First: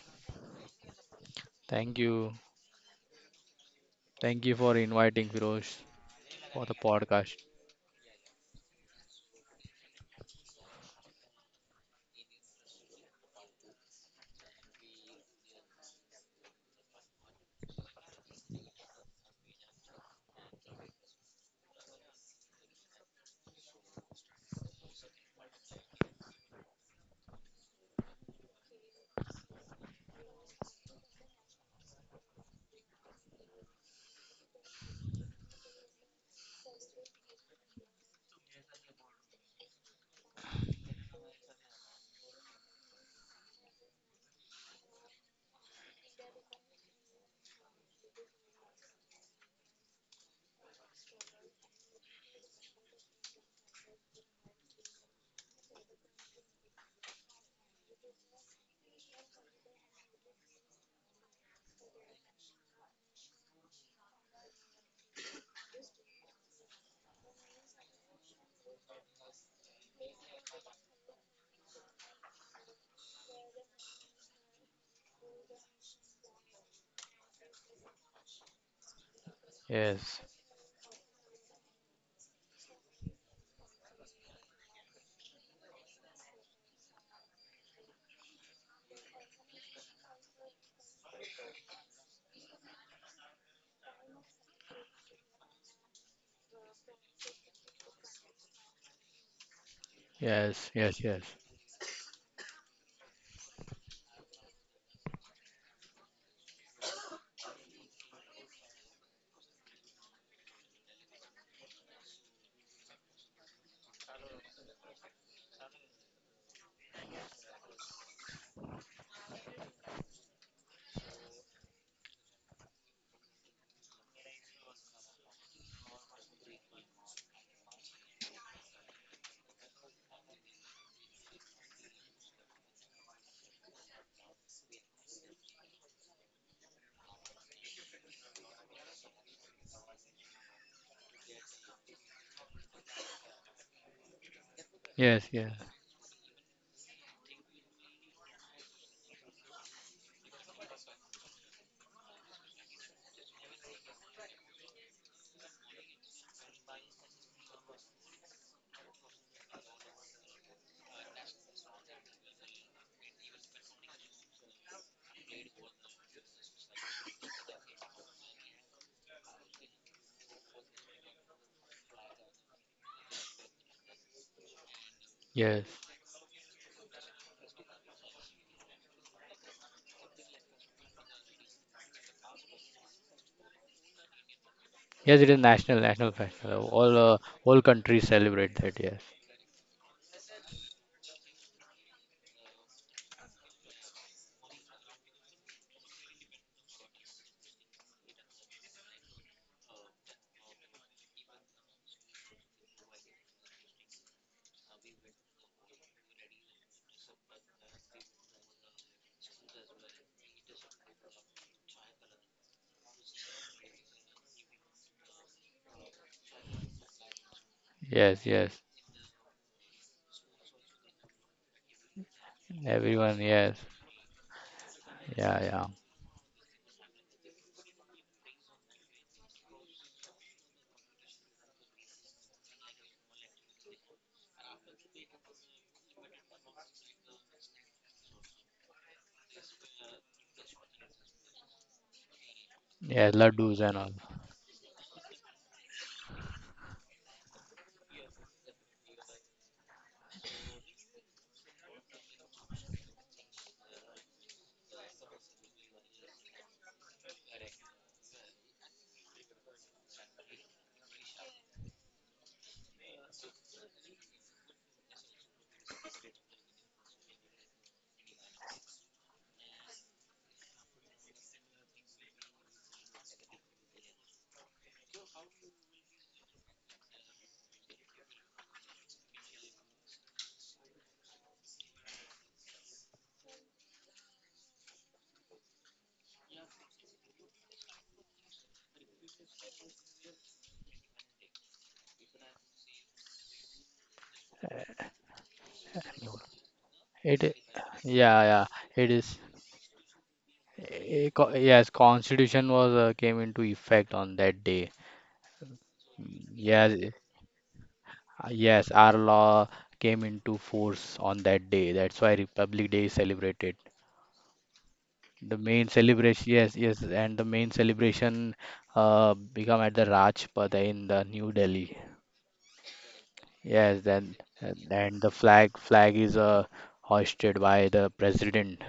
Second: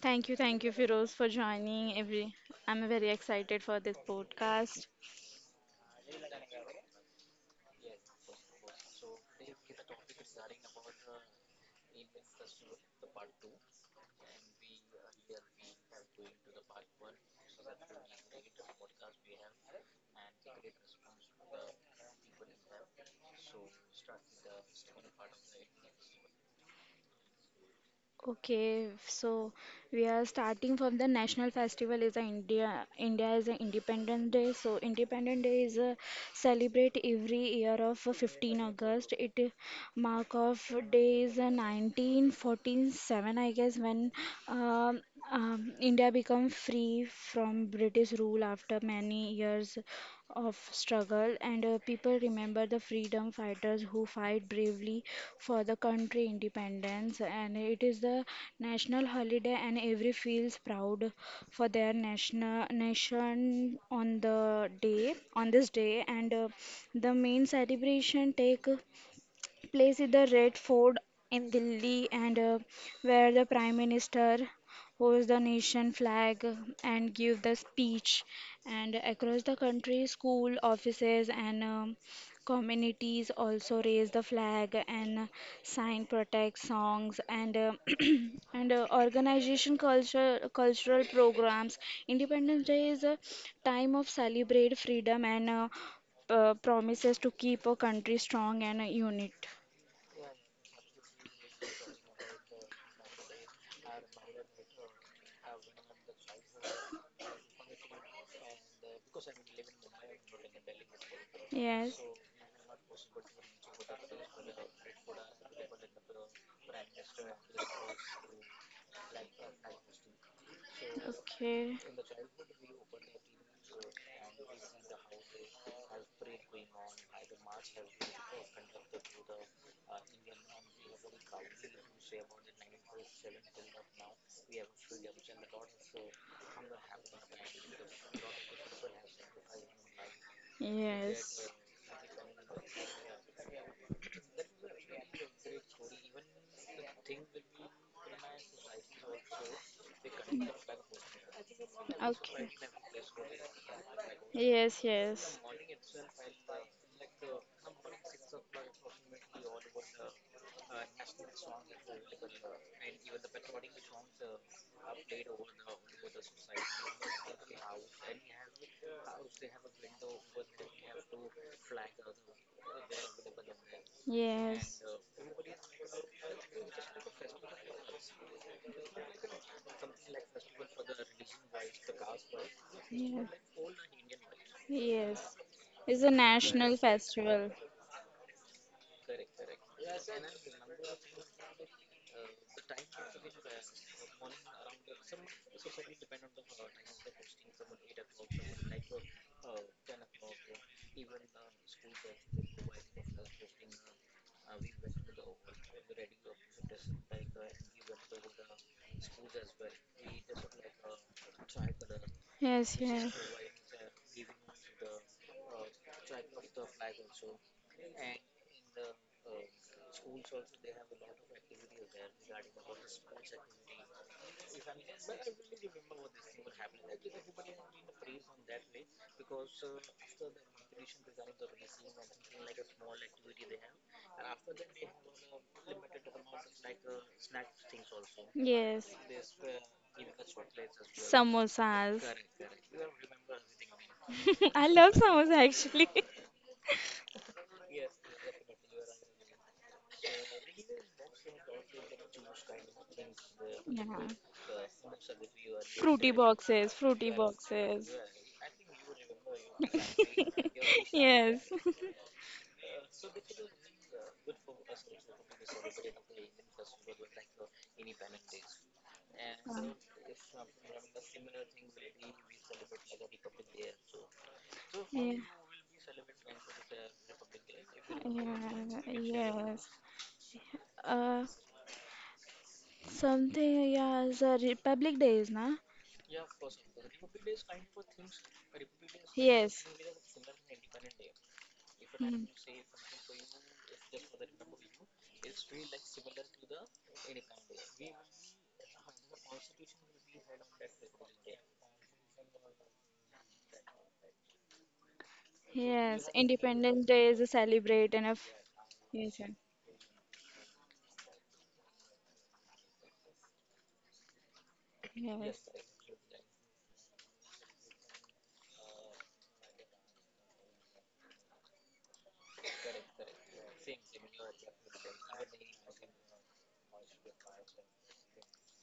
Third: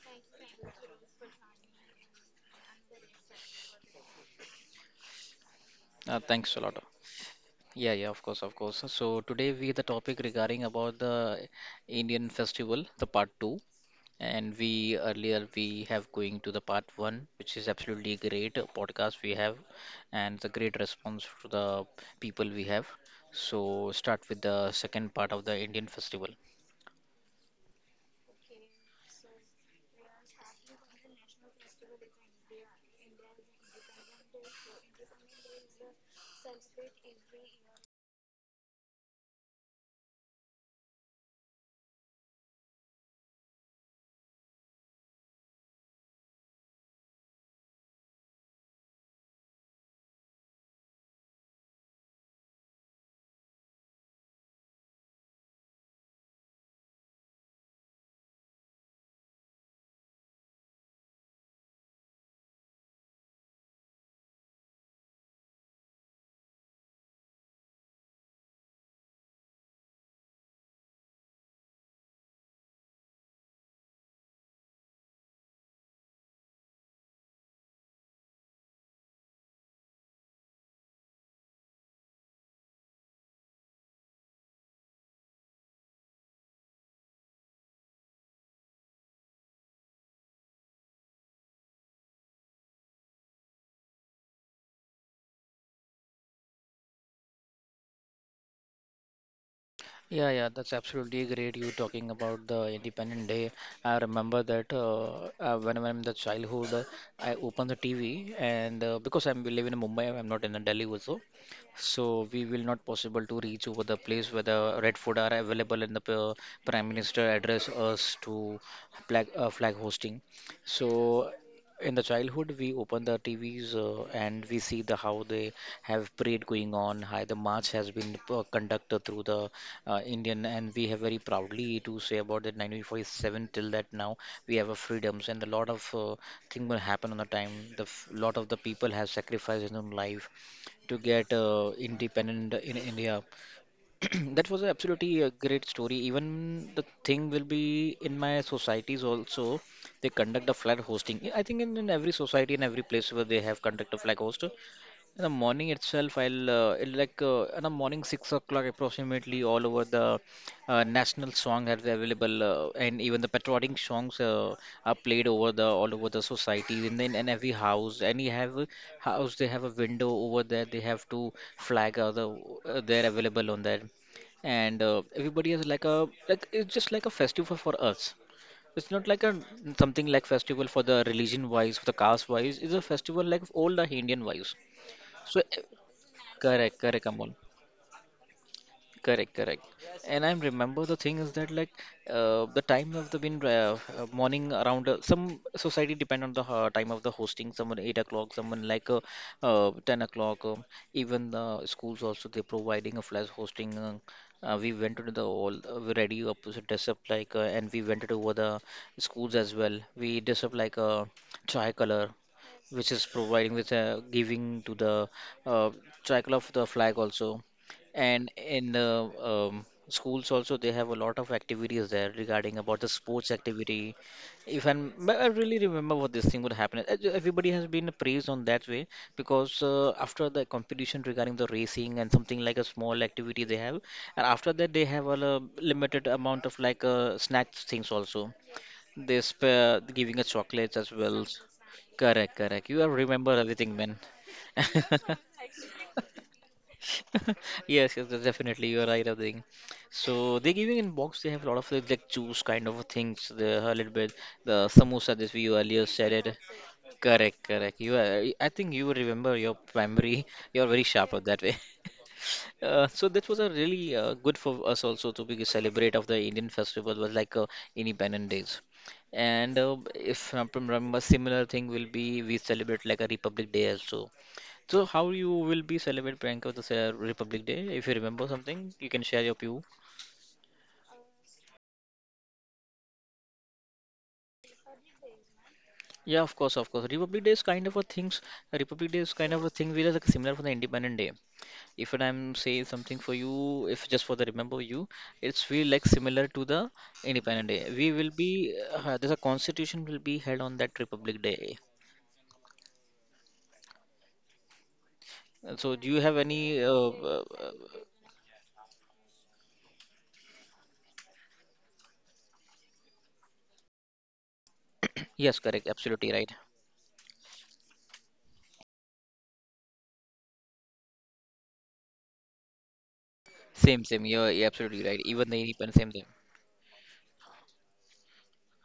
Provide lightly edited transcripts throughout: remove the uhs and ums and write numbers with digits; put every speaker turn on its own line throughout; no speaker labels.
Thank you, Firoz, for joining.
Thank you.
Every I'm very excited for this
Thank you for
podcast.
inviting Firoz
Thanks a
for the
lot.
podcast.
Yeah, yeah, of course, of course. So today we the topic regarding about the Indian festival, the part two, and we earlier we have going to the part one, which is absolutely great podcast we have, and the great response to the people we have. So start with the second part of the Indian festival.
Okay, so we are starting from the national festival is a India. India is an Independence Day. So Independence Day is celebrate every year of 15th August. It mark of days 1947 I guess when um, india became free from british rule after many years of struggle and people remember the freedom fighters who fight bravely for the country independence and it is the national holiday and every feels proud for their national nation on the day on this day and the main celebration take place is the Red Fort in Delhi, and where the Prime Minister holds the nation flag and give the speech. And across the country,
Yes.
school offices and communities also raise the flag and sign protest songs and and organization culture cultural programs. Independence Day is a time of celebrate freedom and promises to keep a country strong and a unit.
Yeah, yeah,
Yes.
that's
Yes. Yes.
absolutely great. You talking about the Independent Day. I remember that when I'm in the childhood, I opened the TV, and because I'm we live in Mumbai, I'm not in the Delhi also,
Yes.
so we will not possible to reach over the place where the red food are available and the Prime Minister address us to flag flag hosting. So
Okay.
in the childhood, we open the TVs and we see the how they have parade going on, how the march has been conducted through the Indian, and we have very proudly to say about that 1947 till that now we have a freedoms and a lot of thing will happen on the time. Lot of the people have sacrificed in their life to get
Yes.
independent in India. That was absolutely
Yes.
a
Yes.
great story. Even the thing will be in my societies also. They conduct a flag hosting. I think in every
Okay.
society and every place where they have conduct a flag host, in
Yes,
the
yes.
morning itself, I'll it like in the morning 6 o'clock approximately all over the national song are available, and even the patriotic songs are played over the all over the society, and then in every house, any have a house they have a window over there, they have to flag the they're available on that, and
Yes.
everybody
Yes.
is like a like it's just like a festival for us. It's not like a something like festival for the religion wise, for the caste wise. It's a festival
Yes.
like all the Indian wise.
Yes, it is
Yes.
So
national,
It's
national
a
festival.
correct,
national
All
correct,
uh,
Amol.
festival.
all countries celebrate that. Yes.
Correct, correct. And I remember the thing is that like the time of the been morning around some society depend on the time of the hosting. Someone 8 o'clock, someone like 10 o'clock. Even the schools also they providing a flash hosting. We went to the all we ready up so dress up like and we went to over the schools as well. We dress up like a chai color
Yes,
which is
yes.
providing with giving to the uh, tricolor of the flag also
Yes.
and
Yes.
in the schools also, they have a lot of activities there regarding about the
Everyone.
sports
Yes.
activity. If I'm, but I
Yeah.
really
Yeah.
remember what this thing would happen. Everybody has been praised on that way because after the competition regarding the racing and something like a small activity they have, and after that they have a limited amount of like snack things also.
Yes.
They spare giving us chocolates as well.
Samosas.
Correct, correct. You have
Yeah.
remember
Laddus and
everything,
all.
man.
I love samosa actually.
Yes, yes, that's definitely you're right, I think. So they're giving in box. They have a lot of like juice kind of things. The a little bit the samosa this we earlier
Fruity
said it.
boxes, fruity
Correct, correct. You
boxes.
are. I think you remember your primary. You're very sharp at that
Yes.
way. So that was a really good for us also to be celebrate of the Indian festival was like Independent Days. And if I remember, similar thing will be we celebrate like a Republic Day also. So how
Yeah.
you will be celebrate Priyanka this Republic Day? If you remember something, you can share your
Yeah,
view.
yes. Uh, something, yeah, the Republic Day is, na?
Yeah, of course, of course. Republic Day is kind of a things. Republic Day is kind of a
Yes.
thing which is like similar for the Independent Day. If
Mm.
I'm saying something for you, if just for the remember you, it's feel like similar to the
It.
Independent Day. We will
Yeah. Yeah.
be
It is.
there's a constitution will be held on that Republic Day.
Yes. Constitution was came into effect on that day.
So do you
Yes,
have any?
Yes.
Independence Day is a celebrate and a
Yes, our
yes, and-
law came into force on that day. That's why Republic Day is celebrated. The
Yes,
yes.
main
correct, absolutely
celebration,
right.
yes, yes, and the main celebration become at the Rajpath in the New Delhi. Yes,
Same, same.
then
You're
and
absolutely
and
right.
the
Even the
flag
Independent, same
flag
thing.
is hoisted by the president.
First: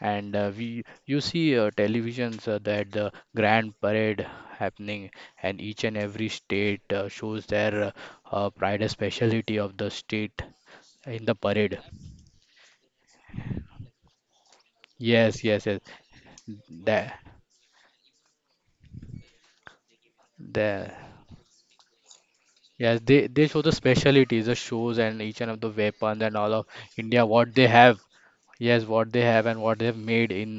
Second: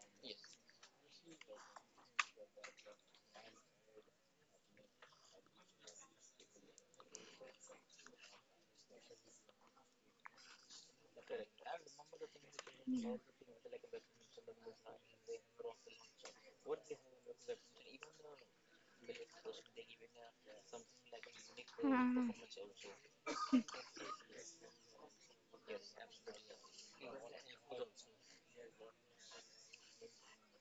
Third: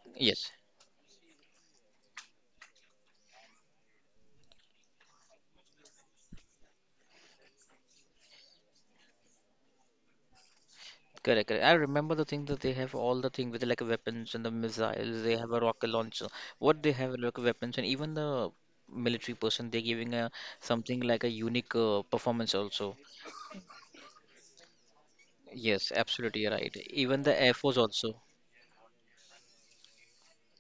And
Yes.
we you see televisions that the grand parade happening, and each and every state shows their pride and speciality of the state in the
Correct, correct. I
parade.
remember the thing that they have
Yeah.
all the thing with like weapons and the missiles. They
Yes,
have a
yes, yes.
rocket launcher. What they
The,
have like weapons and even the military person they're giving a
the
something like a unique
Ah.
performance also.
Yes, they show the specialties, the shows, and each and of the
Yes,
weapons and
absolutely
all of
right. Even
India
the Air
what they
Force
have.
also.
Yes, what they have, and what they have made in,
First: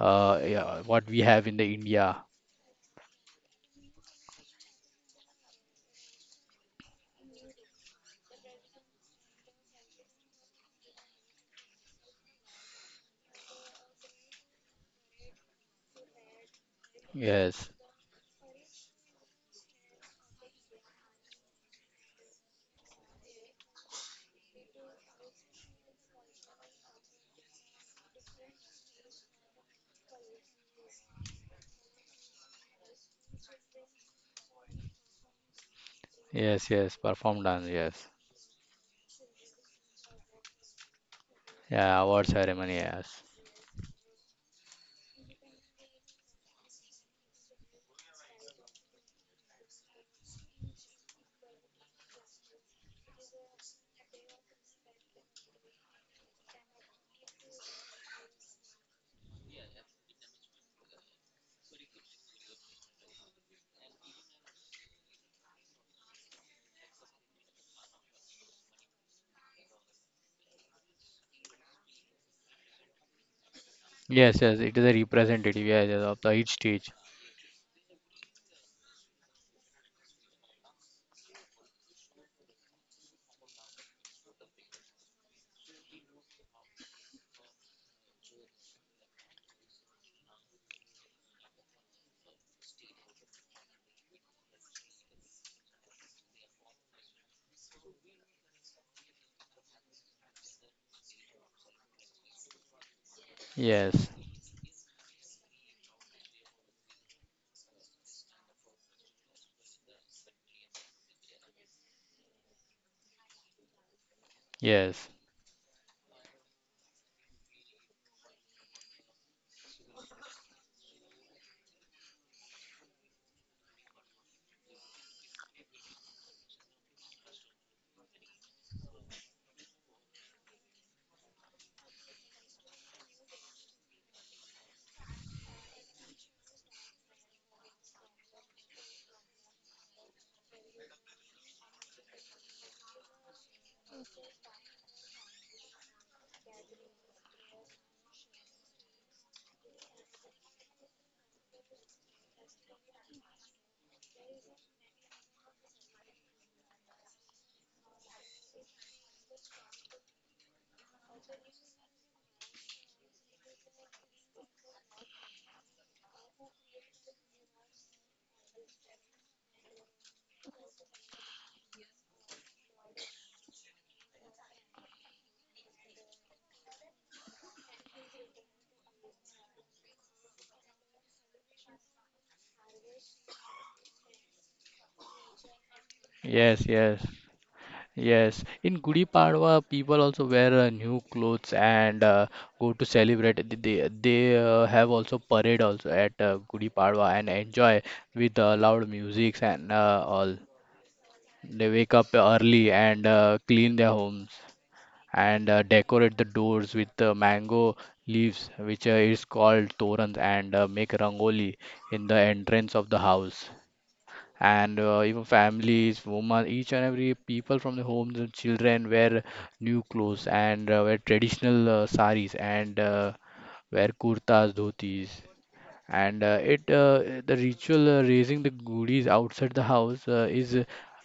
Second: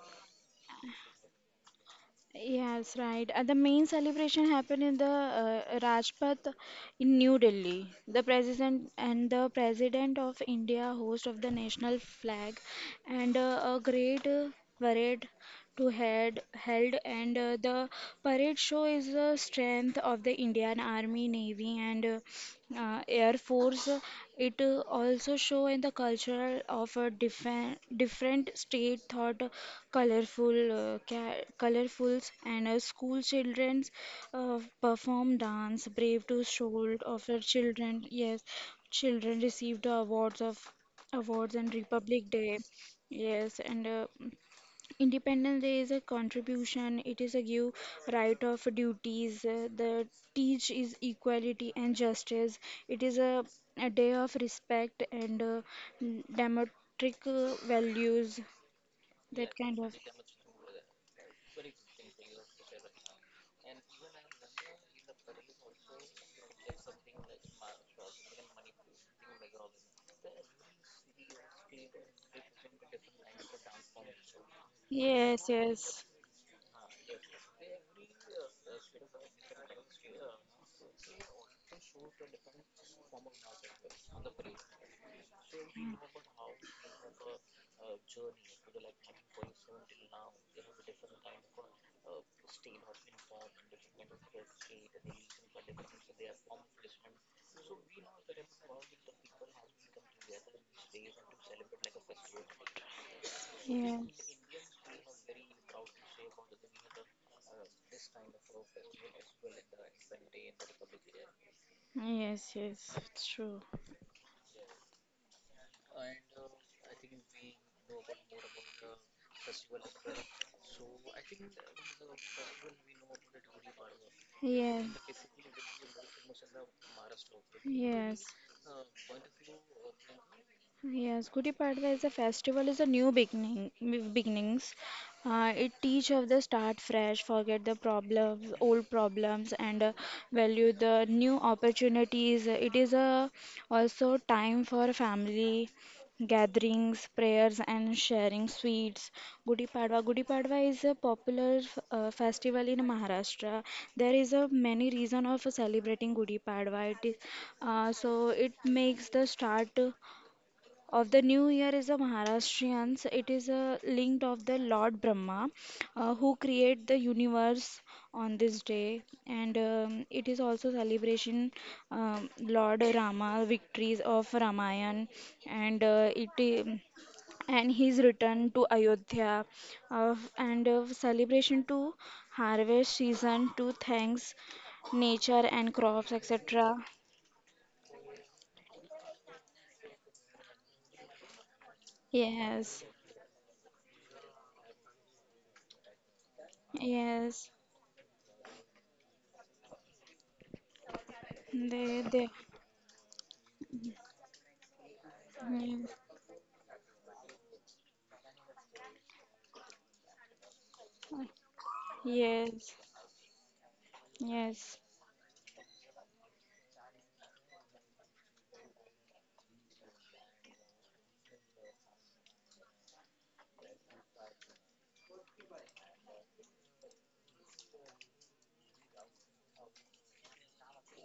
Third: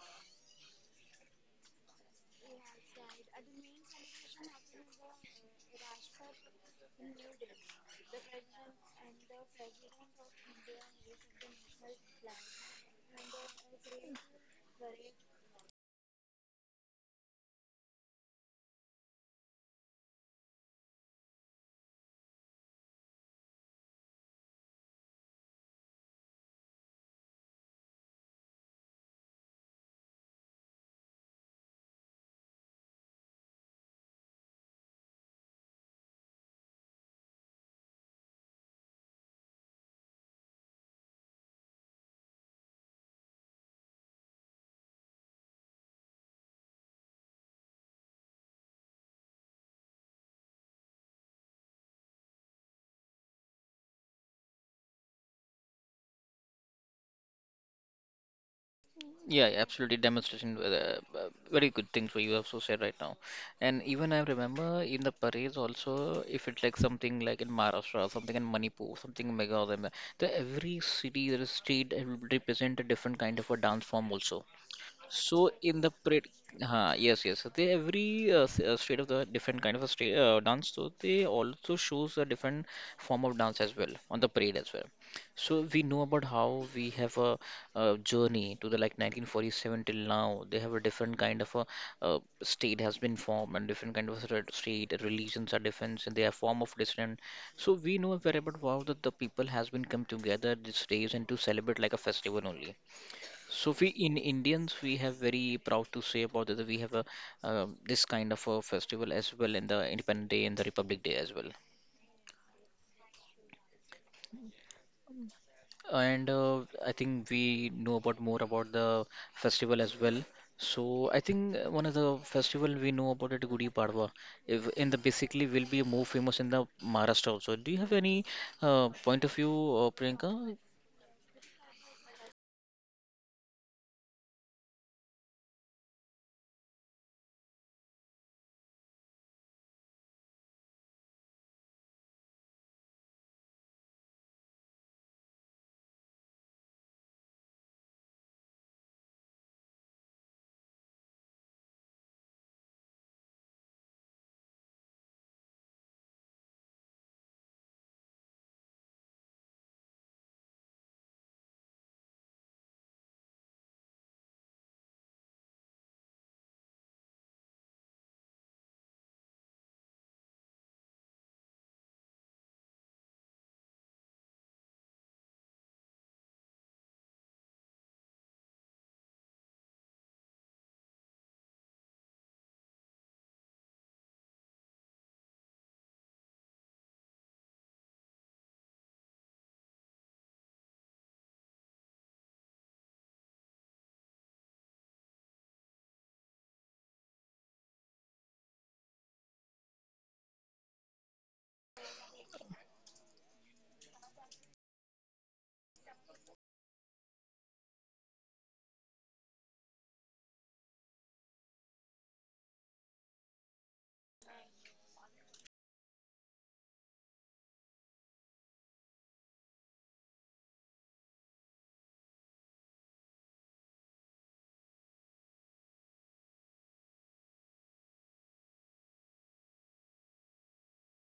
yeah, what we have in the India.
Yes, right. The main celebration happened in the Rajpath in New Delhi. The president and the president of India host of the national flag and a great parade to head held and
Yes,
the parade show is the strength of the Indian Army, Navy and Air Force. It also show in the cultural of a different different state thought, colorful colorfuls and school childrens uh, perform dance brave to show
yes, yes,
of their
perform dance,
children.
yes.
Yes, children received awards of awards and
Yeah,
Republic
award
Day.
ceremony, yes.
Yes, and Independence Day is a contribution, it is a give right of duties, the teach is equality and justice, it is a, a day of respect and democratic values,
Yeah,
that
yeah,
kind of.
absolutely. Demonstration, very good things what you have so said right now. And even I remember in the parades also, if it's like something like in Maharashtra, something in Manipur, something in Meghalaya, the every city, there is street will represent a different kind of a dance form also.
Yes, yes, it is a
Yes,
So in the
representative,
yes,
yes,
parade,
yes, of the each
huh,
stage.
yes, yes. So they every state of the different kind of a state dance. So they also shows a different form of dance as well on the parade as well. So we know about how we have a, journey to the like 1947 till now. They have a different kind of a state has been formed and different kind of a sort of state religions are different and they are form of different. So we know very about how the people has been come together these days and to celebrate like a festival only. Sophie, in
Yes,
yes,
Indians, we have very proud to say about that we have a this kind of a festival as well in the Independence Day and the Republic Day as well.
yes, yes, it's true.
yes,
And I think we know about more about the festival as well. So I think one of the festival we know about it, Gudi Padwa, if in the
Yes,
basically will be more famous in the Maharashtra also. Do you have
yes,
any point of view, Priyanka?
Yes, Gudi Padwa is a festival is a new beginnings. It teach of the start fresh, forget the problems, old problems, and value the new opportunities. It is a also time for family gatherings, prayers, and sharing sweets. Gudi Padwa. Gudi Padwa is a popular festival in Maharashtra. There is a many reason of celebrating Gudi Padwa. It is so it makes the start of the new year is a Maharashtrians. It is a linked of the Lord Brahma, who create the universe on this day, and it is also celebration Lord Rama victories of Ramayan, and uh, it i- and his return to Ayodhya, and celebration to harvest season to thanks nature and crops
yes,
etc.
yes, yes. In Gudi Padwa, people also wear new clothes and go
Yes,
to celebrate. They have also parade also at Gudi Padwa and
yes.
enjoy with loud music and all. They
They,
wake
they,
up early and clean their homes, and
Yes,
decorate the doors with mango leaves, which is called torans, and make rangoli in the
yes,
entrance of the house.
yes.
And even families, women, each and every people from the homes and children wear new clothes and wear traditional saris and wear kurtas, dhotis, and it the ritual raising the goodies outside the house is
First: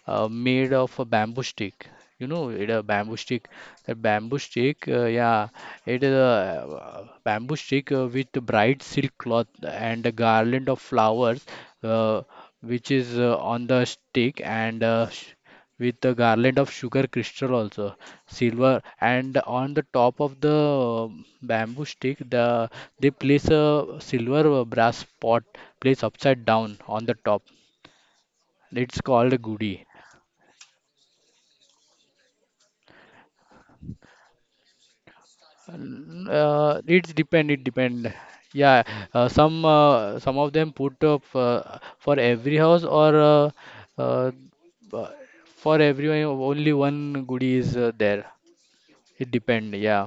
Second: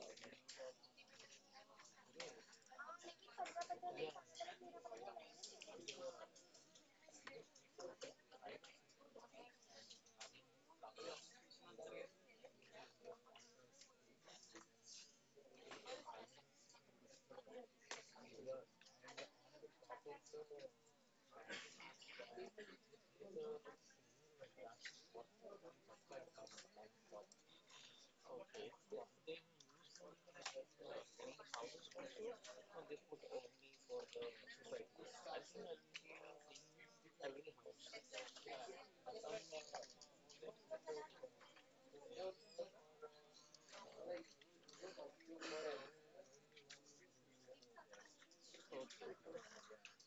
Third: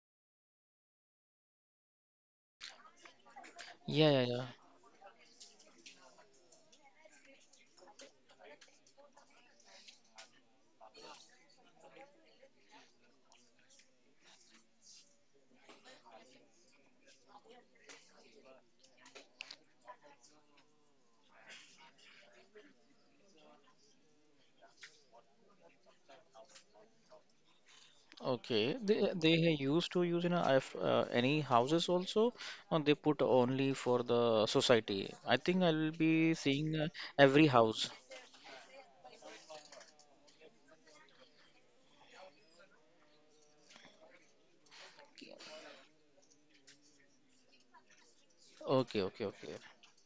made of a bamboo stick. You know it a bamboo stick, the
Yeah, yeah,
bamboo
yeah.
stick, yeah. It is a, bamboo stick with bright silk cloth and a garland of flowers, uh, which is on the stick, and with the garland of sugar crystal also, silver. And on the top of the bamboo stick, they place a silver brass pot, placed upside down on the top.
Okay,
It's called a goody.
used to use in a, if, any houses also, and they put only for the society. I think I will be seeing
It's
every
depend it
house.
depend yeah. Some of them put up, for every house, or uh, b- for everyone only one goody is there.
Okay, okay,
It
okay.
depend, yeah.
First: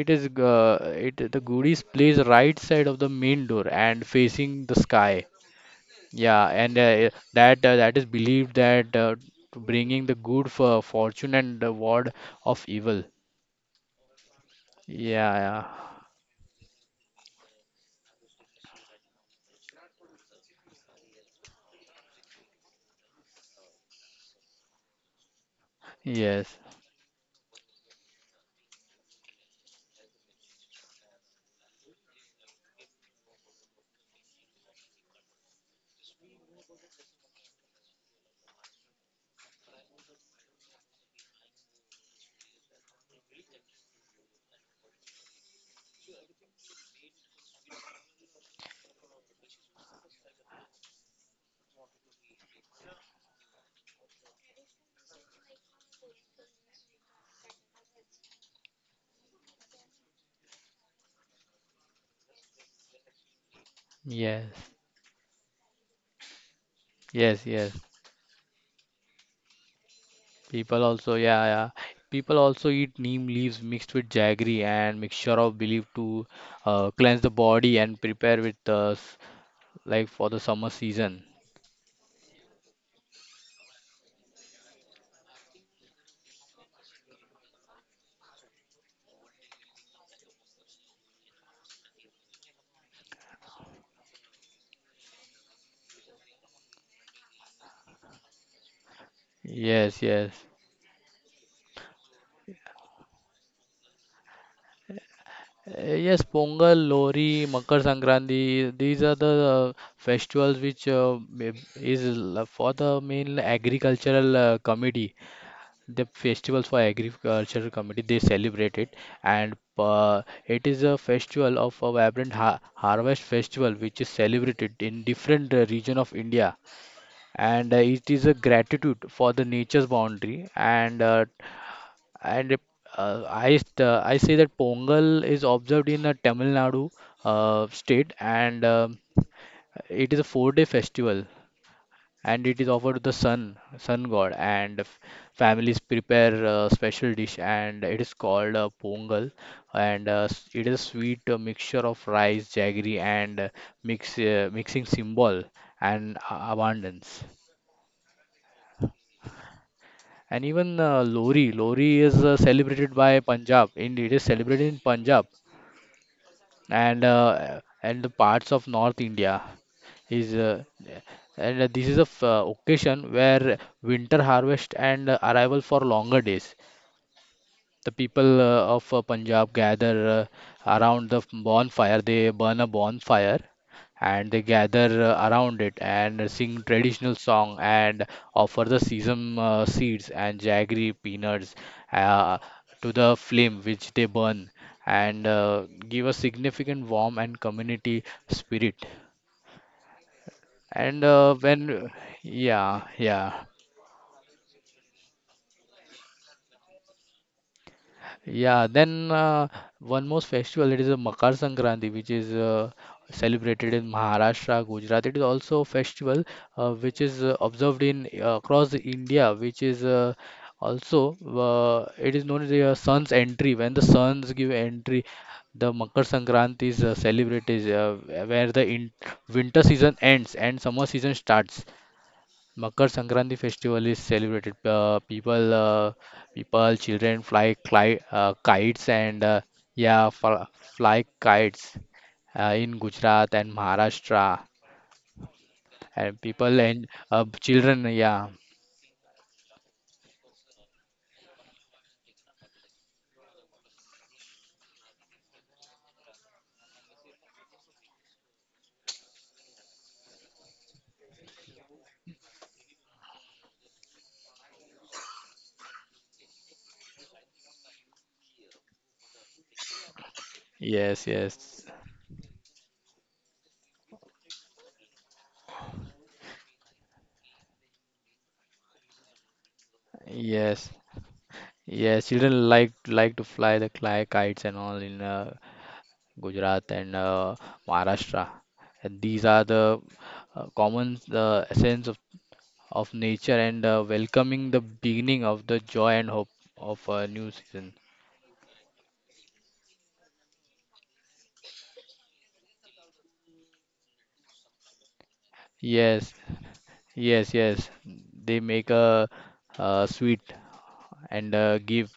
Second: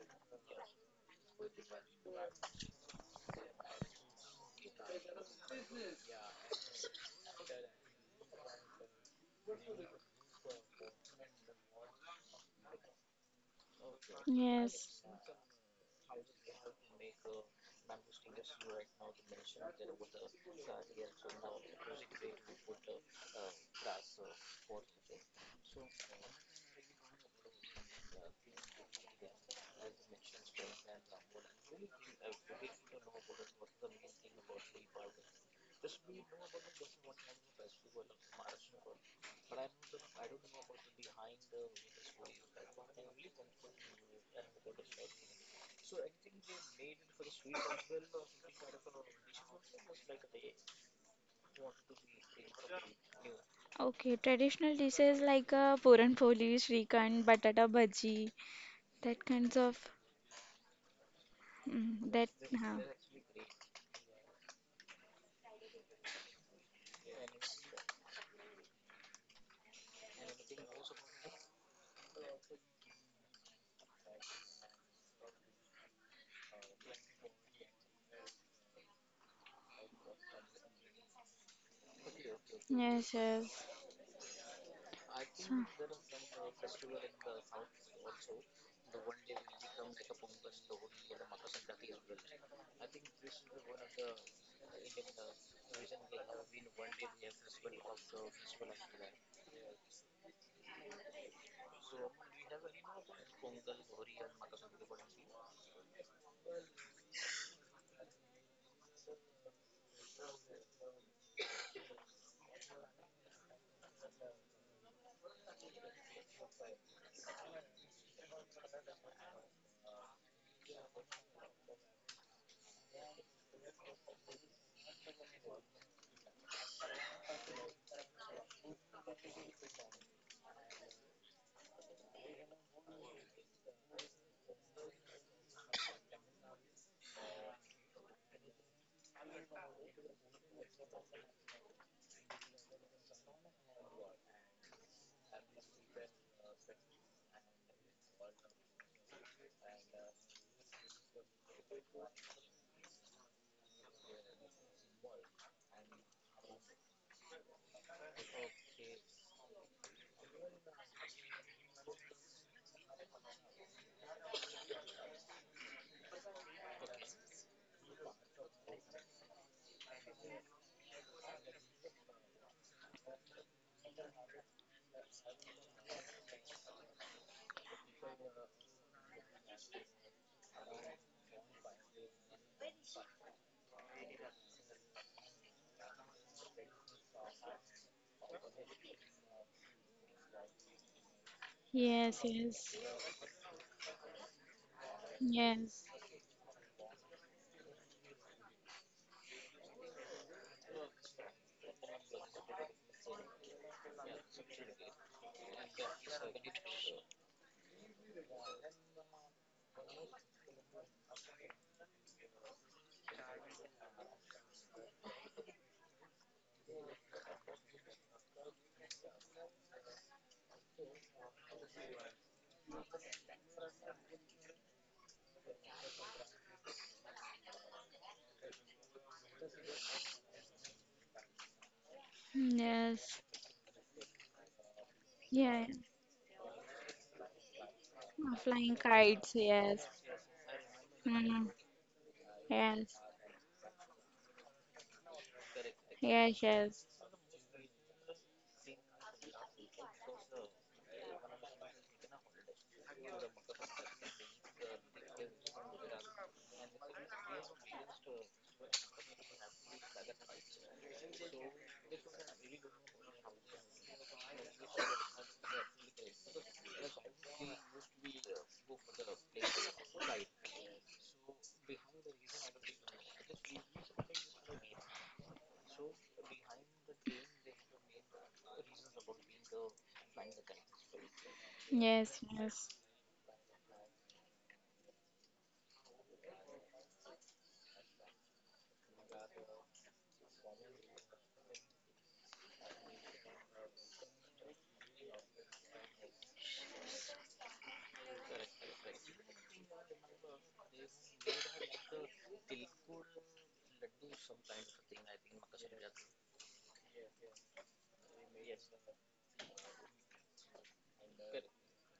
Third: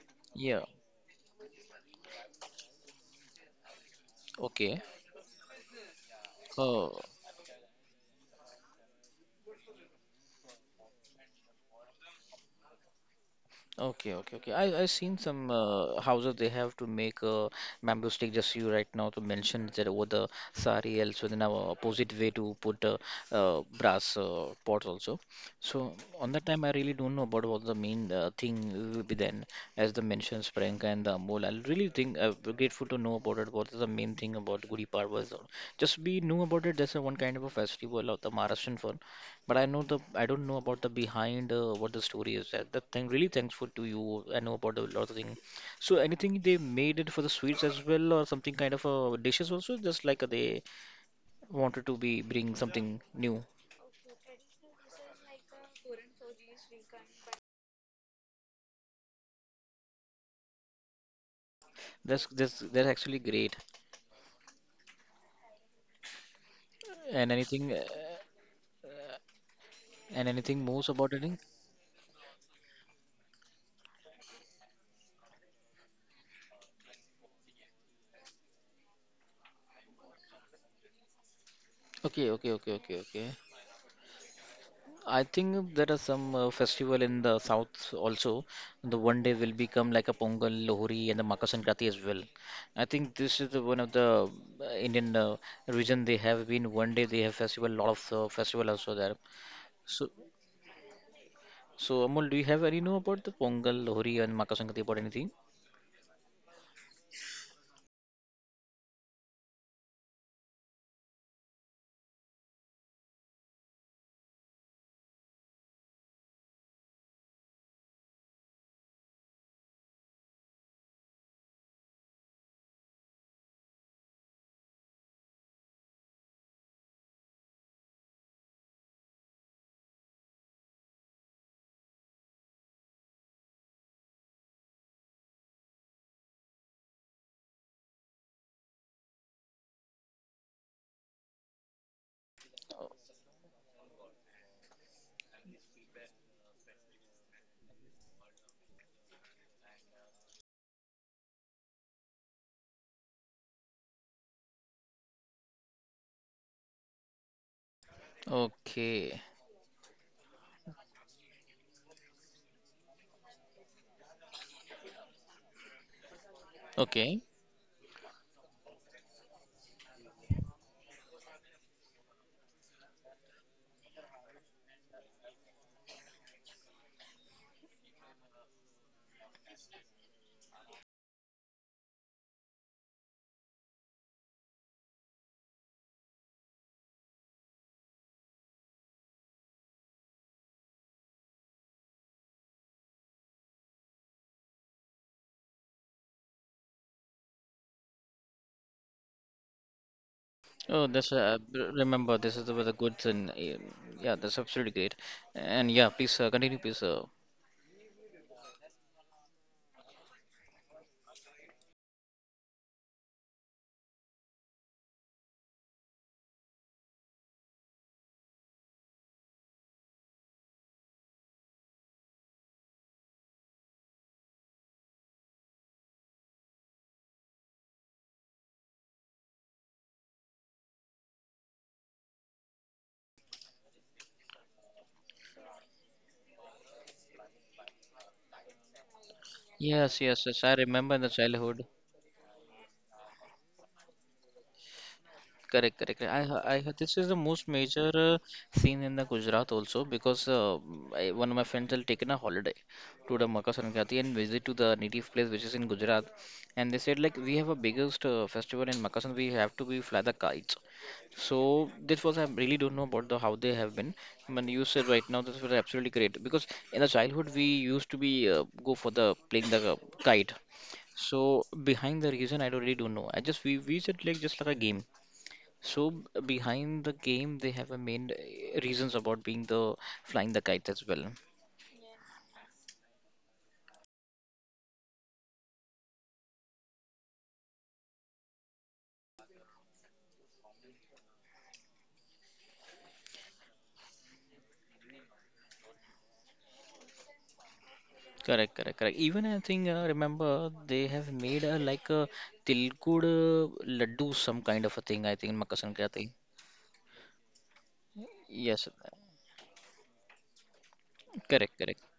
It is
Yeah,
it the goodies plays right side of the main door and facing the
okay.
sky. Yeah, and
Oh.
that that is believed that, to bringing the good for fortune and the ward of evil.
Okay, okay, okay. I
yes.
seen
Yeah,
some
yeah.
houses they have to make a bamboo stick. Just you right now to mention that over the sari else within our opposite way to put a, brass pot also. So on that
Yes,
time I really don't know about what the main thing will be then as the mentions Priyanka and the Amol. I really think we're grateful to know about it. What is the main thing about Gudi Padwa? Is all. Just we knew about it. That's a one kind of a festival of the Maharashtrian for. But I know the I don't know about the behind what the story is. That that thing really thankful to you. I know about a lot of thing. So anything they made it for the sweets as well, or something kind of dishes also. Just like they wanted to be bring something new.
Okay, traditional dishes like puran poli, shrikhand, batata bhaji, that kinds of mm, that. Huh.
That's actually great.
yes,
And
yes,
anything
yes.
uh, and anything
People
most about
also,
anything?
yeah, yeah. People also eat neem leaves mixed with jaggery and mixture of believed to cleanse the body and prepare with like for the summer season.
Okay, okay, okay, okay,
Yes,
okay.
yes.
I think there are some
So,
festival in the south also. The one day will become like a Pongal, Lohri, and the Makar Sankranti as well. I think this is the, one of the Indian region they have been one day they have festival, lot of festival also there.
Yes,
So,
yes.
so Amol, do you have any know about the Pongal, Lohri, and Makar Sankranti about anything?
Yes, Pongal, Lohri, Makar Sankranti, these are the festivals which for the main agricultural committee. The festivals for agricultural committee they celebrate it, and it is a festival of a vibrant ha harvest festival which is celebrated in different region of India, and it is a gratitude for the nature's boundary, and and it- I say that Pongal is observed in Tamil Nadu state, and it is a 4-day festival, and it is offered to the sun god, and families prepare a special dish and it is called Pongal, and it is a sweet mixture of rice, jaggery, and mixing symbol and abundance.
Okay.
And even Lori is celebrated by Punjab. Indeed, it is celebrated in Punjab, and
Okay.
and the parts of North India is, and this is a occasion where winter harvest and arrival for longer days. The people of Punjab gather around the bonfire. They burn a bonfire, and they gather around it and sing traditional song and offer the sesame seeds and jaggery peanuts,
yes,
uh,
yes,
to the flame which they burn, and
yes,
give a significant warmth and community spirit.
Oh,
And
that's remember this is the
yeah,
good thing.
yeah.
Eh, yeah, that's absolutely great. And yeah, please continue, please.
Yeah, then one more festival, it is a Makar Sankranti, which is celebrated in Maharashtra, Gujarat. It is also a festival which is observed in across the India, which is also it is known as the sun's entry. When the suns give entry, the Makar Sankranti is celebrated, where the in winter season ends and summer season starts. Makar
yes.
Sankranti festival is celebrated.
Yeah,
People, children fly cli
flying
kites,
kites.
and
Yes.
Yes,
yeah,
yes, yes.
fl
I remember in the
fly
Mm,
childhood.
kites in
yes.
Gujarat and Maharashtra.
Correct, correct, correct.
And
Yes,
people
yes,
and
This is the most
children,
major
yeah,
scene in the Gujarat also because I, one of my friends had taken a holiday to the Makar Sankranti and visit to the native place which is in Gujarat, and they said like we have a biggest festival in Makar Sankranti, we have to be fly the kites. So this was I really don't know about the how they have been. When you said right now this was absolutely great because in the childhood we used to be go for the playing the kite.
yes,
So
yes,
behind the reason I don't really don't know. I just we said like just like a game. So behind the game, they have a main reasons about being the flying the kite
yes,
as well.
yes.
yes,
Children
yes,
like to fly the cli kites and all in Gujarat and Maharashtra. And these are the common essence of nature, and welcoming the beginning of the joy and hope of a new season.
Correct, correct, correct. Even I think remember they have made a like a tilkud laddu, some kind of a thing. I think in Makassan Kati.
Yes, yes, yes. They
Yes,
make a, sweet, and
correct, correct.
give,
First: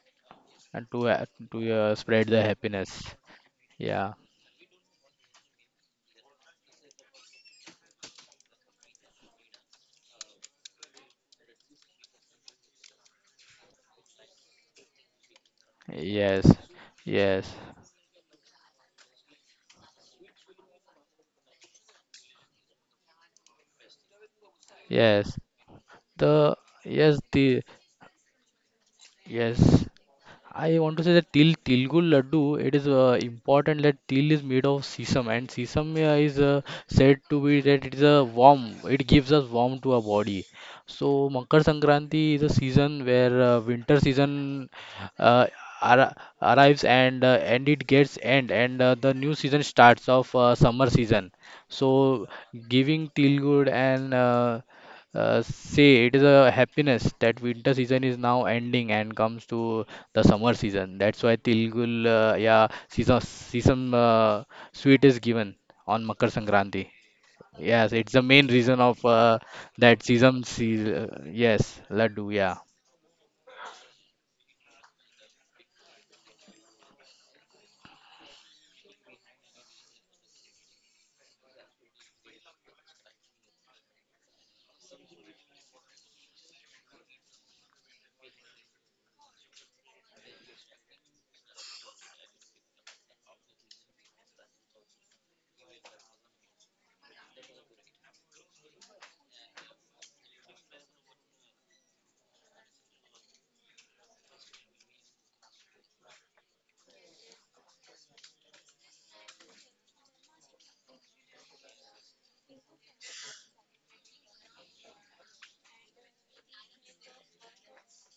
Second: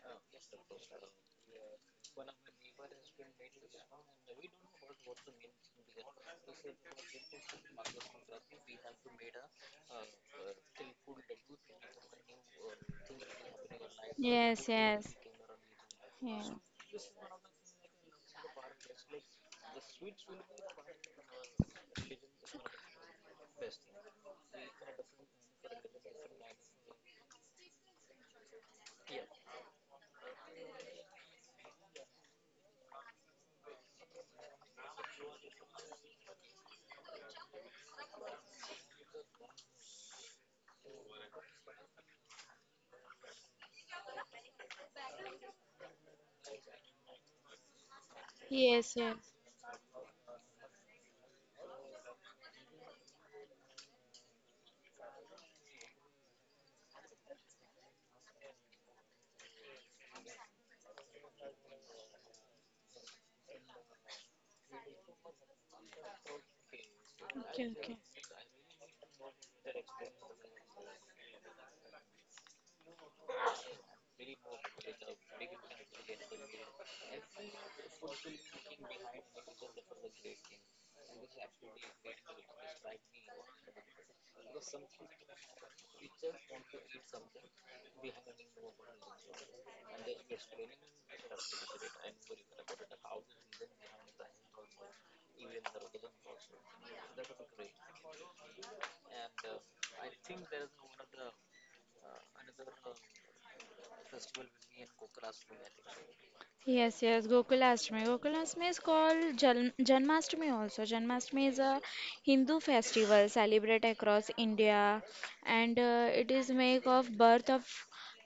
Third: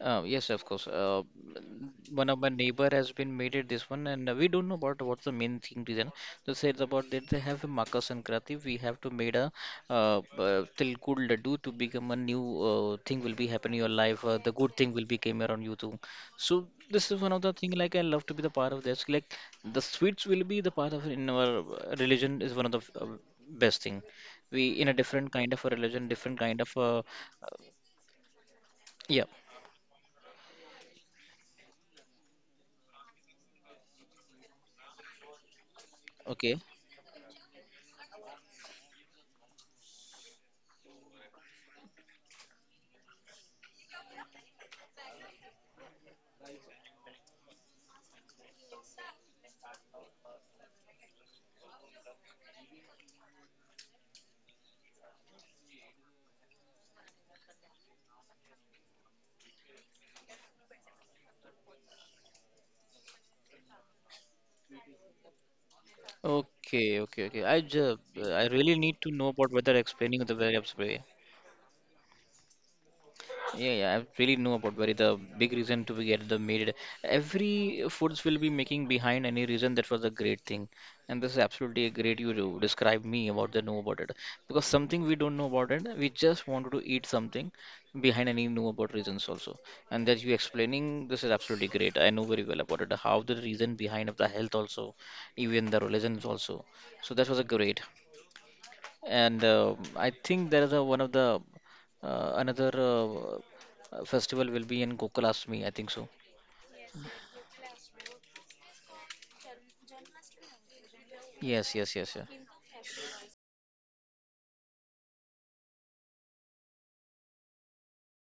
Yes, of course.
and to uh, to uh, spread
One of
the
my neighbor
happiness.
has been made it this one,
Yeah.
and we don't know about what's the main thing reason. They said about that they have a Makar Sankranti. We have to made a Tilkud Laddu to become a new thing will be happening in your life. The
yes,
good thing will
yes.
be came around you too.
Yeah.
Yes.
So this is one of the
Yes.
thing like I love to be the part of this. Like the sweets will be the part of in our religion is one of the best thing. We in a different kind
Yes.
of a religion, different kind
The
of
yes,
uh,
the
yeah.
yes. I want to say that til Tilgul laddu, it is important that til is made of sesame, and sesame is
Okay.
said to be that it is a warm, it gives us warm to our body. So Makar Sankranti is a season where winter season uh, arri- arrives, and and it gets end, and
Yes, yes.
the new season starts of summer season. So giving Tilgul and see, it is a happiness that winter season is now ending and comes to the summer season. That's why Tilgul, yeah, season sweet is given on Makar Sankranti.
Okay, okay, okay.
Okay, okay.
Yes, it's the
I
main
really
reason
need
of
to know about weather
that
explaining the
season.
weather
Se
spray.
Yes, laddu, yeah,
Yeah, yeah, I really know about very the big reason to be get the made. Every foods will be making behind any reason that was a great thing, and this is absolutely a great you to describe me about the know about it because something we don't know about it, we just wanted to eat something behind any know about reasons also, and that you explaining this is absolutely great. I know very well about it. How the reason behind of the health also, even the religions also. So that was a great. And I think there is a one of the another festival will be in Gokulashtami. I think so.
Yes, yes, Gokulashtami. Gokulashtami is called Janmashtami also. Janmashtami is
Yes,
a
yes, yes, yeah,
Hindu festival celebrated across India and it is make of birth of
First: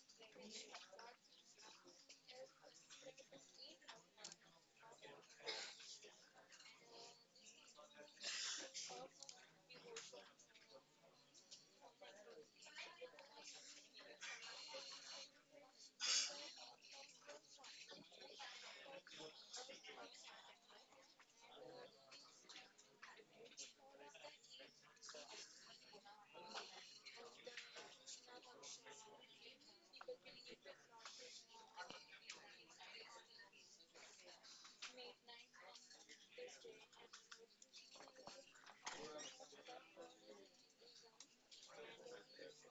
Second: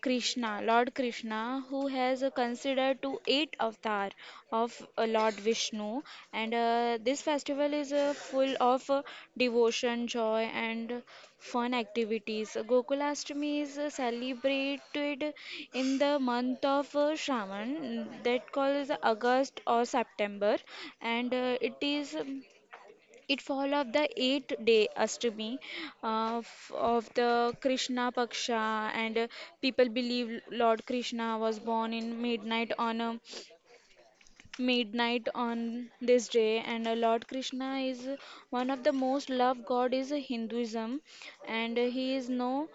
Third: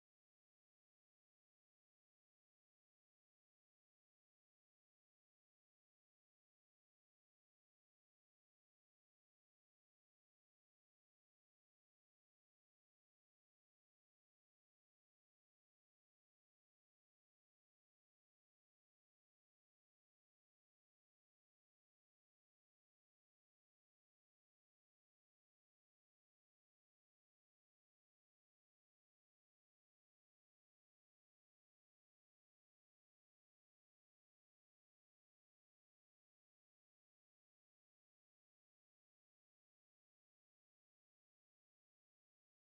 Krishna, Lord Krishna, who has considered to eight avatar of Lord Vishnu, and this festival is full of devotion, joy, and fun activities. Gokulashtami is celebrated in the month of Shravan, that calls August or September, and it is. It follows the 8 day Ashtami of, of the Krishna Paksha, and people believe Lord Krishna was born in midnight on this day. And Lord Krishna is one of the most loved god is Hinduism, and he is known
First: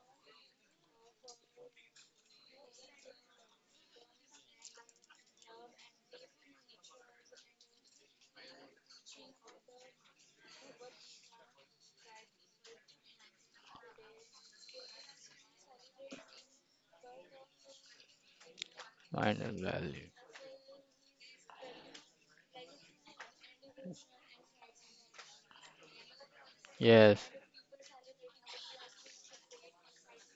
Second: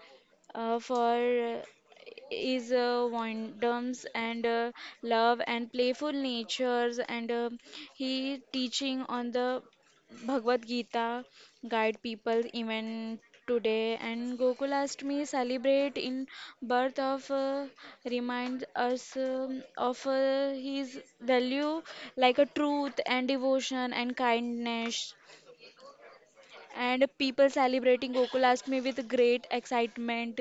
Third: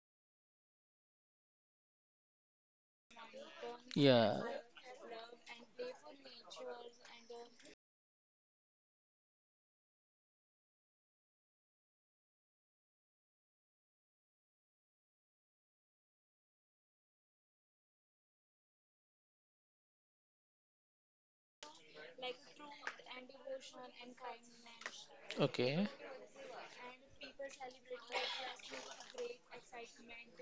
for is wonders
yeah,
and love and playful natures and he teaching on the Bhagavad Gita guide people even today and Gokulashtami celebrate in birth of reminds us
and
of his value like a truth and devotion and kindness
okay.
and
yes,
people celebrating Gokulashtami with great excitement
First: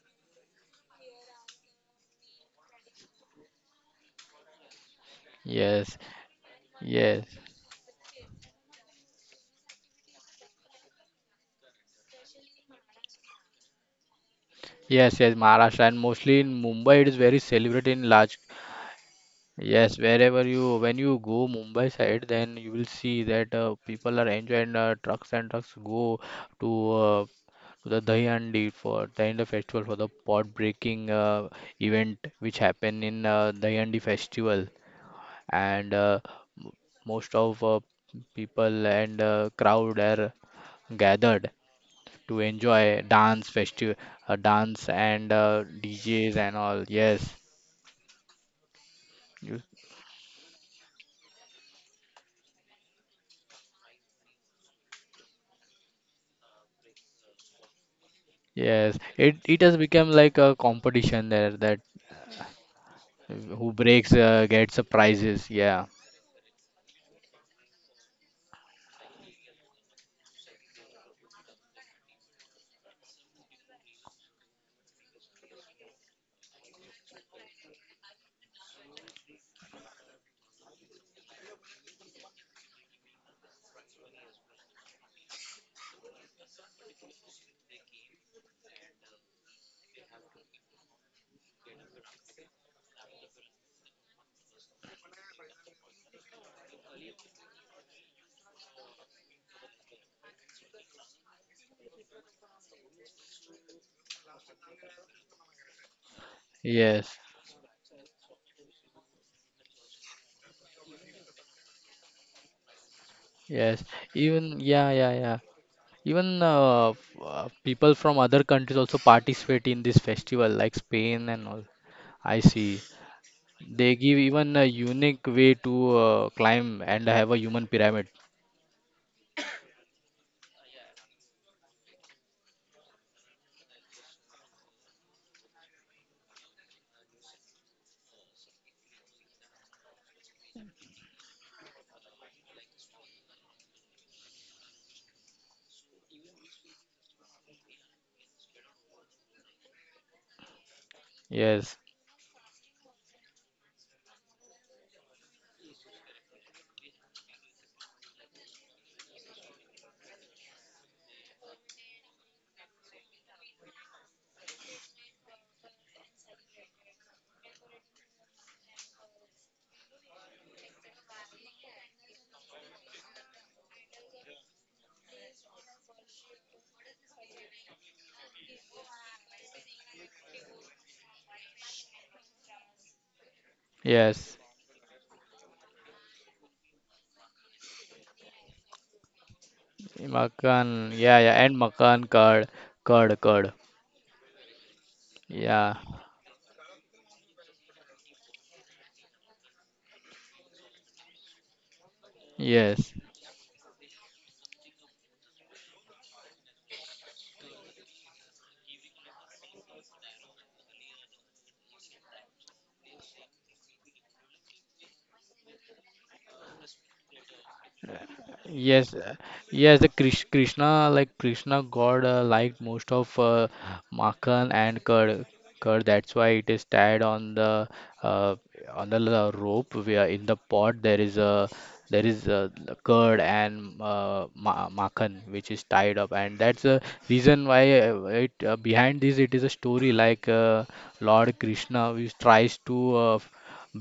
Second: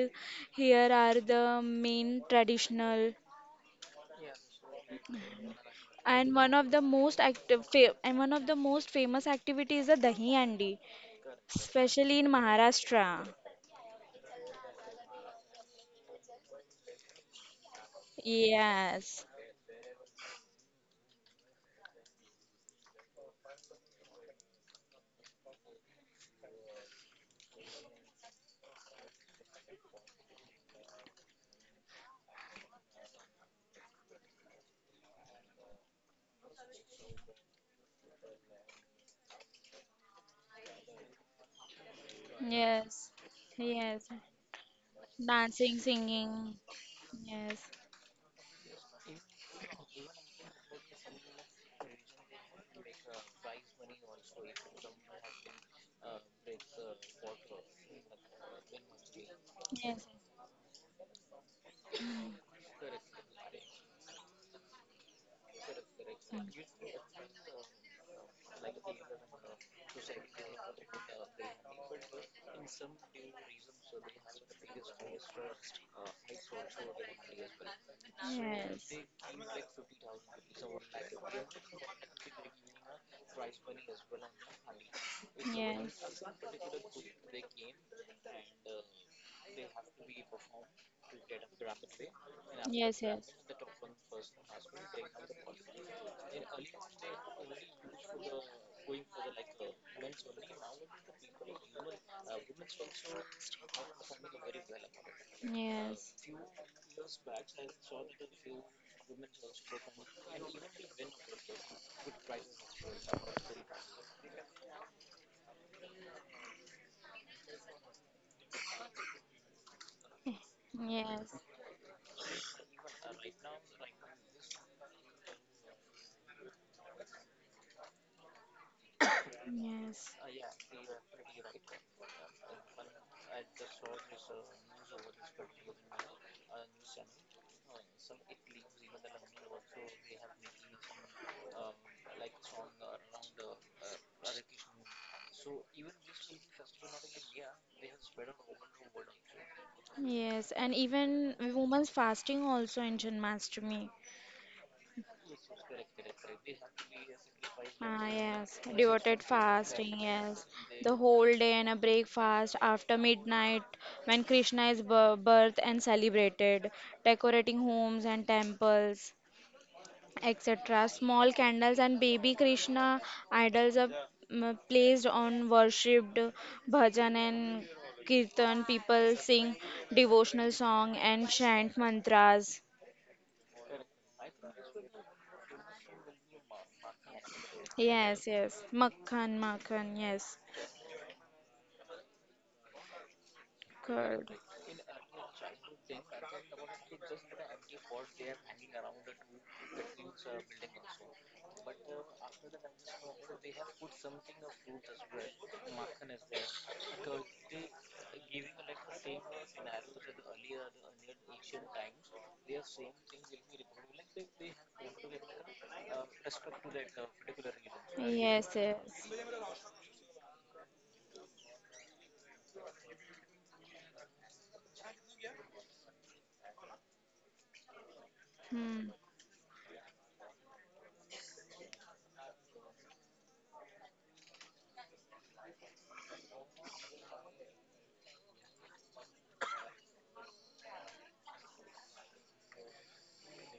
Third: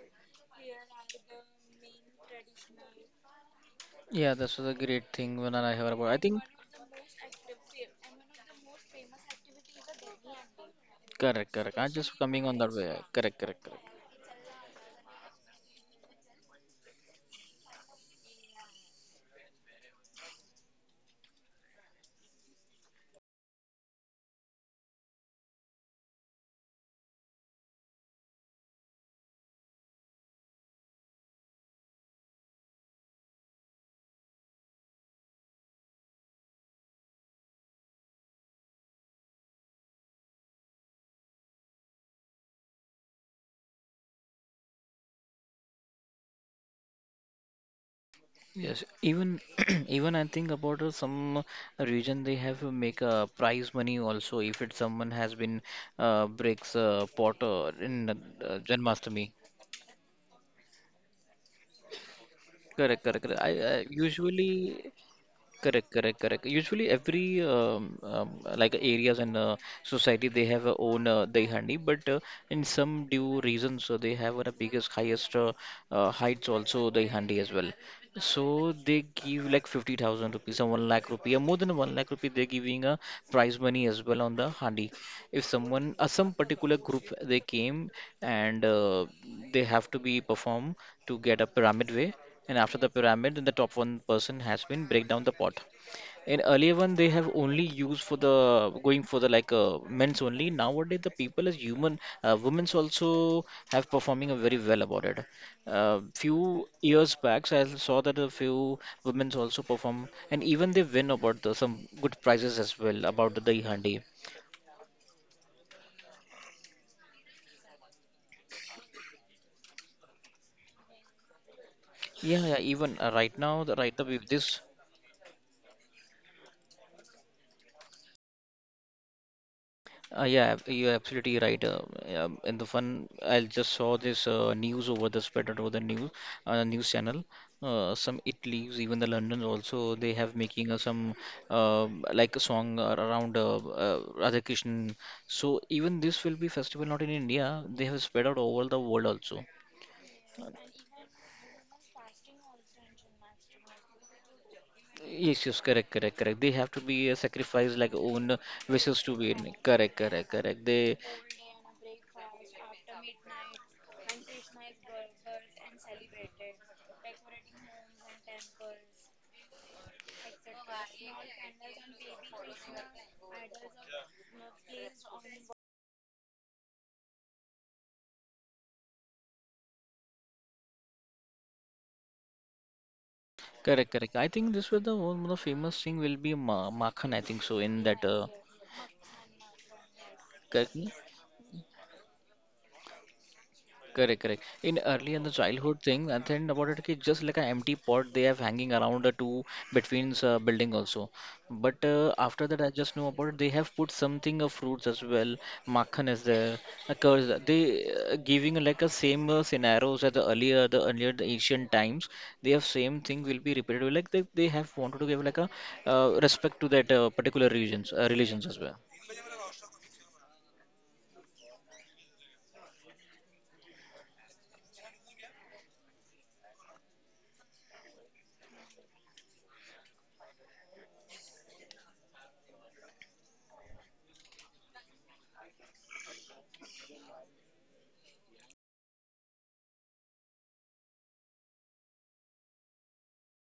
here are the main traditional
Yeah. This was a great thing when I heard
yes,
about. I
and
think
one of the most
yes.
and one of the most famous activity is the dahi handi
correct, correct. I'm
especially
just
in
coming on that way.
Maharashtra
Correct, correct, correct.
Yes, yes, Maharashtra, and mostly in Mumbai it is very celebrated in large.
Yes.
Yes, wherever you when you go Mumbai side, then you will see that people are enjoying trucks, and trucks go to to the Dahi Handi for during the festival, for the pot breaking event which happen in Dahi Handi festival, and m- most of people and crowd are gathered to enjoy
Yes.
dance festival,
Yes.
dance and
Dancing,
DJs and
singing.
all. Yes.
Yes.
Yes, even even I think about some region they have make a prize money also if it someone has been breaks pot in
Yes, it
Janmashtami.
it has become
Yes.
like a competition there that
Correct, correct, correct.
who
I
breaks gets the
usually
prizes. Yeah.
correct, correct, correct.
Yes.
Usually, every like areas and society they have a own Daihandi, but in some due reasons so they have the biggest, highest heights also Daihandi as well. So
Yes.
they give like 50,000 rupees or 1 lakh rupee, or more than 1 lakh rupee, they're giving a prize money as well on the handi. If someone, some particular group they came and they have to be perform to get a pyramid way and after the
Yes. Yes.
pyramid, then the top one person has been break down the pot. In earlier one, they have only used for the going for the like men's only. Nowadays, the people as human,
Yes.
women's also have performing a very well about it. Few
Yes.
years back, so I saw that a few women's also perform, and even they win about the, some good prizes as well about the
Yes.
Dahandi.
Even yeah, yeah, yeah. Even people from other countries also participate in this festival, like Spain
Yes,
and all. I
Yeah, yeah,
see.
even right now, the
They
right
give
now with
even a
this.
unique way to climb and have a human pyramid.
yes,
You're absolutely right. In the fun, I just saw this news over the spread over the news news channel. Some Italy's, even the London also, they have making some like a song around Radha Krishnan. So even this will be festival not in India. They have spread out over the world also.
yes, and even
Yes.
women's fasting also in Janmashtami.
Yes, yes, correct, correct, correct. They have to be sacrificed like
Ah,
own
yes,
wishes to
devoted
be in.
fasting,
Correct, correct,
yes.
correct.
The
They
whole day and a breakfast after midnight when Krishna is birth and celebrated, decorating homes and temples. etc. Small candles and baby Krishna idols are mm, placed on worshipped bhajan and kirtan. People sing devotional song and chant mantras.
correct, correct. I
Yes.
think this was the one, of the famous thing will be Makhan, I think so, in that,
Yes, yes. Makhan, makhan, yes.
Makan.
correct me?
Yeah, yeah. And Makan curd, curd.
Correct,
God.
correct. In early in the
Yeah.
childhood thing, and then about it, ki just like an empty pot they have hanging around the two between building also. But after that, I
Yes.
just know about it. They have put something of fruits as well. Makhan is there, a curds. They giving like a same scenarios as the earlier, the earlier the ancient times. They have same thing will be repeated. Like they have wanted to give like a respect to that particular regions, religions
Yes,
as
Yes,
well.
yes.
yes. The Krishna, like Krishna God, liked most of Makan and curd. Curd. That's why it is tied on the uh,
Hmm.
rope. Where in the pot there is a curd and ma Makan, which is tied up, and that's the reason why it behind this it is a story like Lord Krishna, which tries to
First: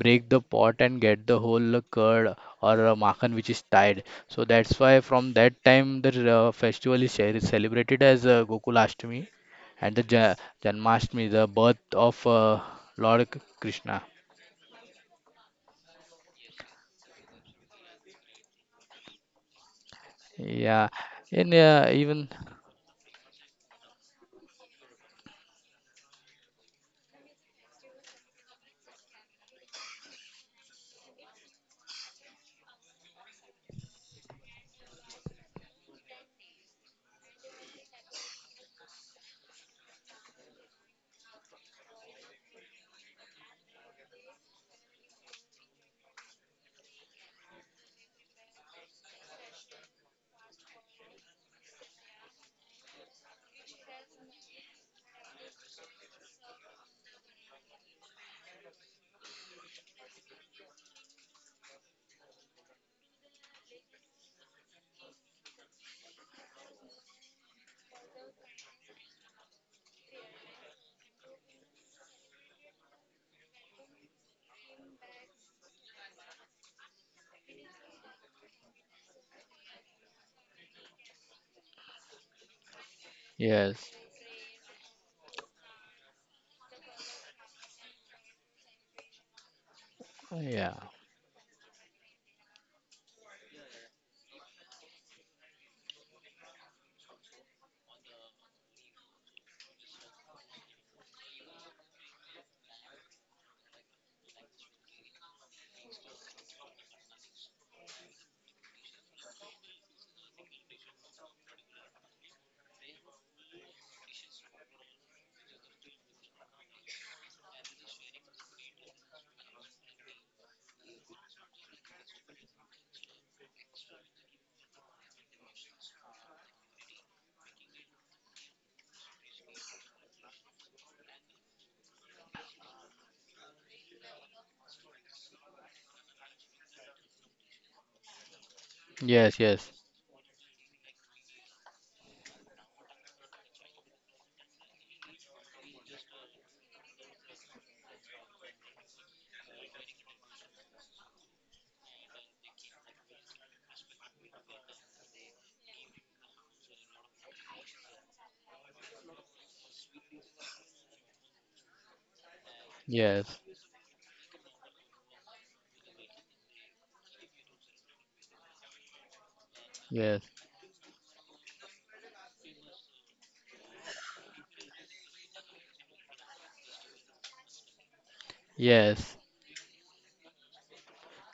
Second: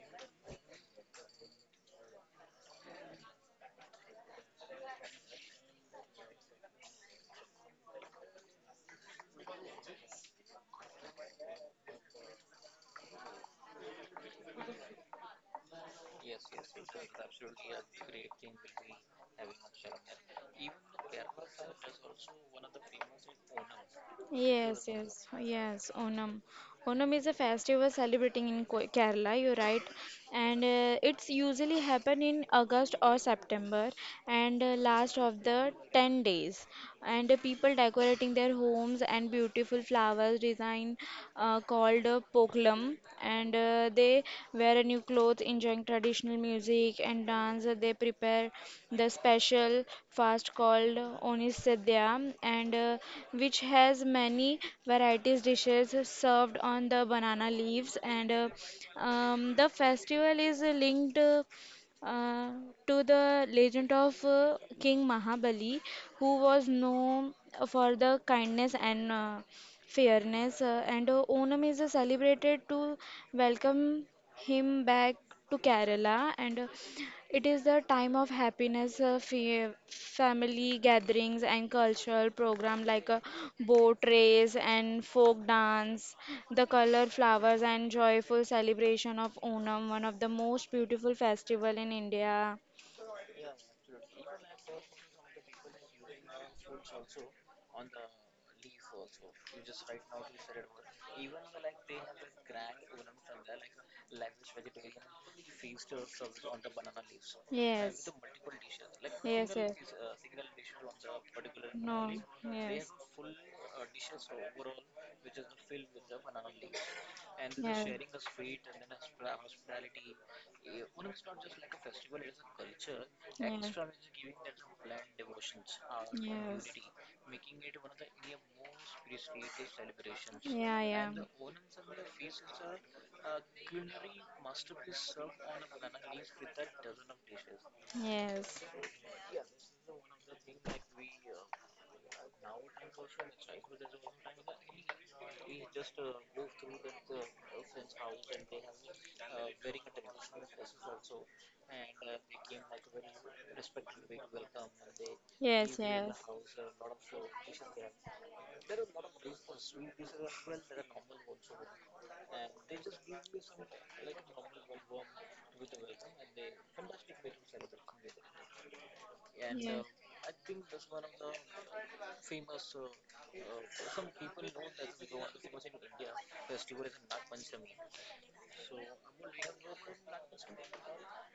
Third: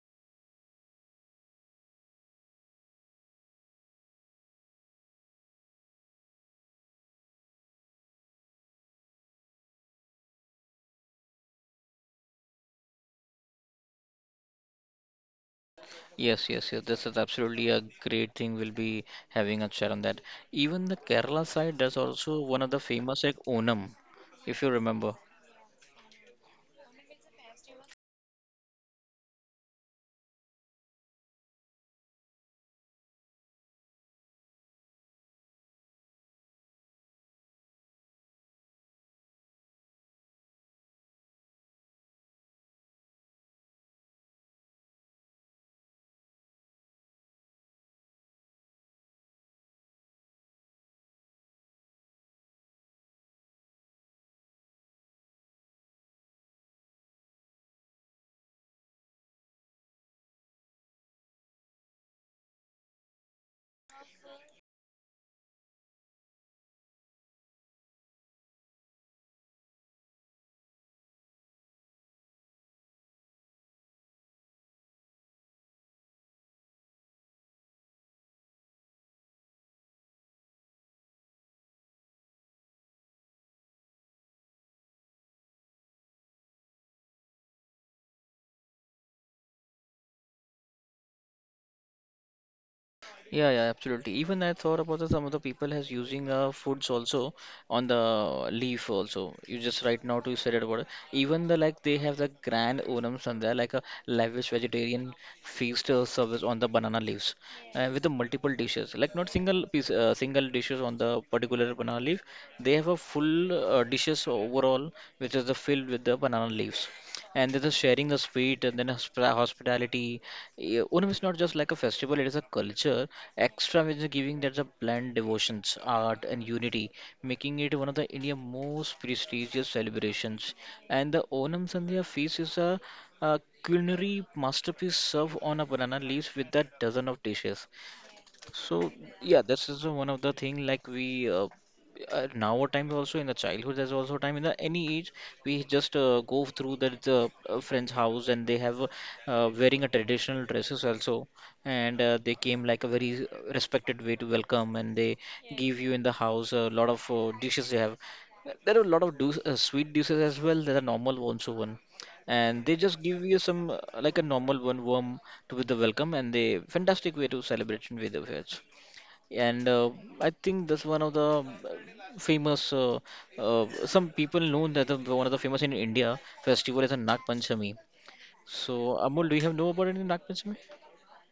break the pot and get the whole curd, or makhan which is tied. So that's why from that time the festival is celebrated as Gokulashtami and the Janmashtami, the birth of Lord Krishna.
Yes, yes, yes. This is absolutely a great thing. We'll be having a chat on that. Even the
Yeah,
Kerala
and
side, there's also
even
one of the famous like Onam, if you
Yes,
remember.
yes, yes. Onam. Onam is a festival celebrating in Kerala, you're right. And it's usually happen in August or September and last of the 10 days. And people decorating their homes and beautiful flowers design called home and they wear a new clothes, enjoying traditional music and dance. They prepare the special fast called Onisadya and which has many varieties dishes served on the banana leaves and the festival is linked uh, to the legend of King Mahabali, who was known for the kindness and fairness. And Onam is celebrated to welcome him back to Kerala, and it is the time of happiness, family gatherings, and cultural program like a boat
yes,
race and folk dance, the color flowers and joyful celebration of Onam, one of the most
yeah,
beautiful festival in India.
Yeah, yeah, absolutely. Even I thought about that some of the people has using foods also on the leaf also. You just right now to said it about it. Even the like they have the grand onums on there like a lavish vegetarian feast service on the banana leaves with the multiple dishes. Like not single piece, single dishes on the particular banana leaf. They have a full dishes overall which is the filled with the banana leaves and this is sharing the sweet and then hospitality. Eh, Onam is not just like a festival, it is a culture. Extra is giving that the blend devotions, art, and unity, making it one of the India's most prestigious celebrations.
Yeah,
And the Onam Sandhya feast is a culinary masterpiece served on a banana leaves with a dozen of dishes.
Yes.
So
yes,
yeah, this
yes,
is one of the thing like we now our time also in the childhood. There's also time in the any age we just go through the friend's house and they have wearing a traditional dresses also, and they came like a very respected way to welcome and they
Yes,
give you in the house a lot of dishes they have. There are a lot of do sweet dishes as well. There are normal ones one, and they just give
yes,
you some like a normal one worm to with the welcome and the fantastic way to celebration with the veg. And
yes,
I think that's one of the famous. Uh, some people know that the, one of the famous in India festival is a Nag Panchami. So
yes.
Amol, do you have know about any Nag Panchami?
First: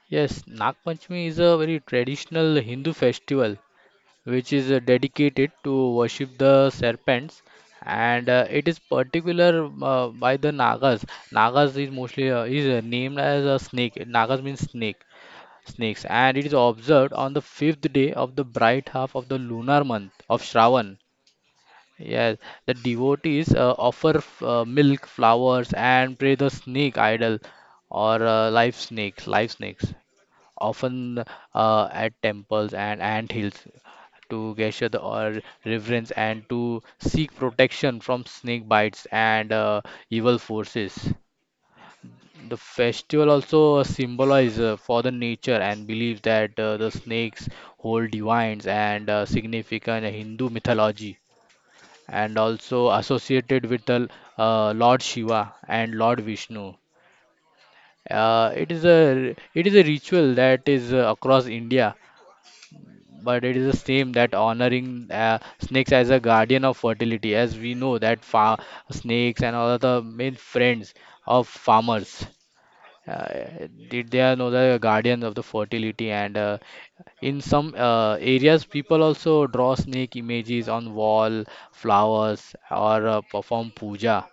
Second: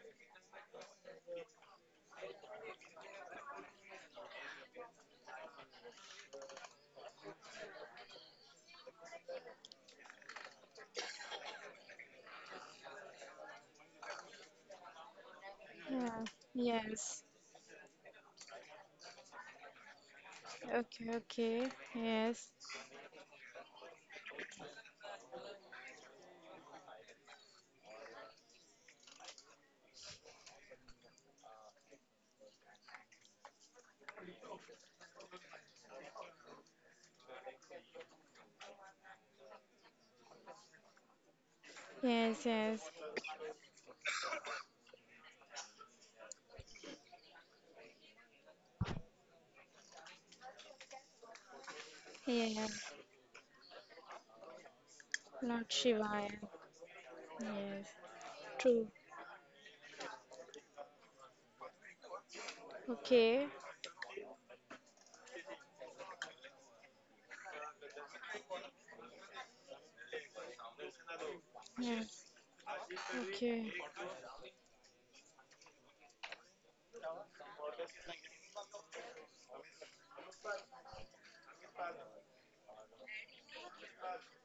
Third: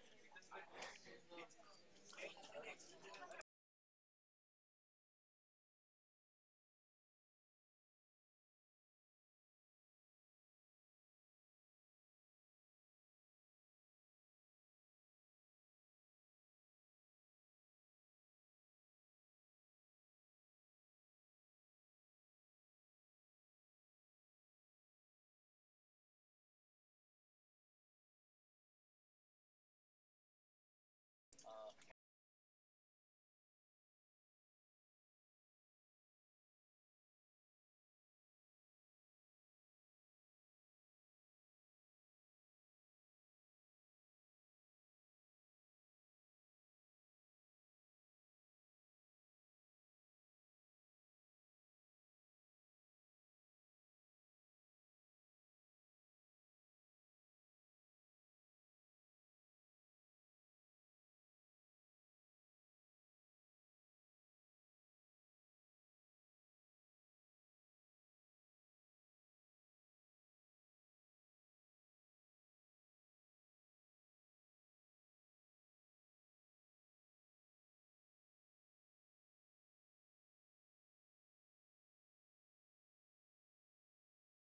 Yes, Nag Panchami is a very traditional Hindu festival which is dedicated to worship the serpents, and it is particular by the Nagas. Nagas is mostly, is named as a snake. Nagas means snake, snakes,
uh,
and it is
Yes.
observed
Yes.
on the fifth day of the bright half of the lunar month of Shravan.
Okay, okay. Yes.
Yes, the devotees offer milk, flowers, and pray the snake idol, or live snakes, often at temples and ant hills, to gesture the or reverence, and to seek protection from snake bites and evil forces.
Yes,
The
yes.
festival also symbolizes for the nature, and believe that the snakes hold divines and significant Hindu mythology, and
Yeah.
also associated with the Lord Shiva
Not
and Lord
Shivaya.
Vishnu.
Yes.
It
True.
is a, ritual that is across India,
Okay.
but it is a same, that honoring snakes as a guardian of fertility, as we know that fa snakes and all the main friends of farmers.
Yes. Okay.
Did they are know the guardians of the fertility. And in some areas, people also draw snake images on wall flowers, or perform puja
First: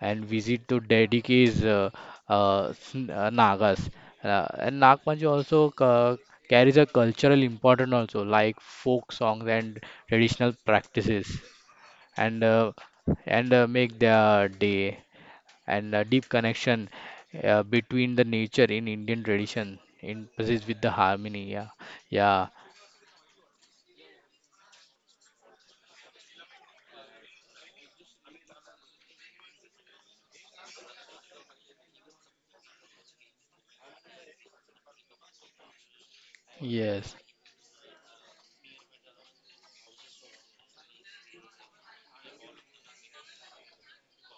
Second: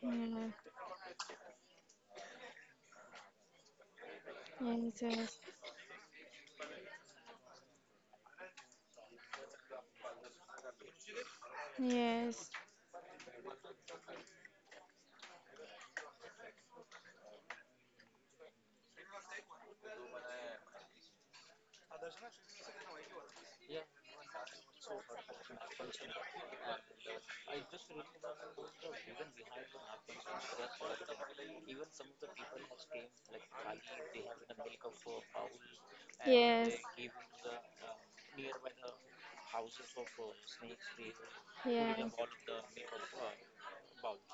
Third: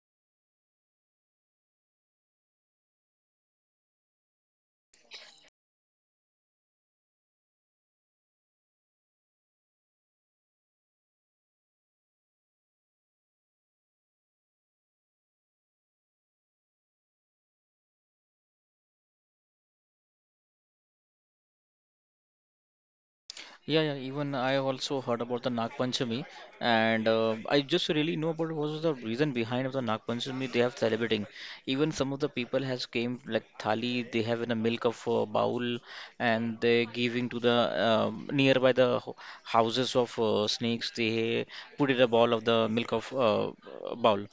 and visit to
Yeah.
Dediki's Nagas. And Nag
Yes,
Panchami
yes.
also carries a cultural importance also, like folk songs and traditional practices, and
Yes.
make their day, and a deep connection between the nature in Indian tradition in places with the harmony. Yeah, yeah,
Yeah, yeah, even I have also heard about the Nag Panchami, and I just really know about what was the reason behind of the Nag Panchami they have celebrating. Even some of the people has came like thali, they have in a milk of a bowl, and
Yes.
they
Yes.
yes,
giving to the nearby the houses of snakes. They put
Yeah.
in a
Yes.
ball of the milk of bowl,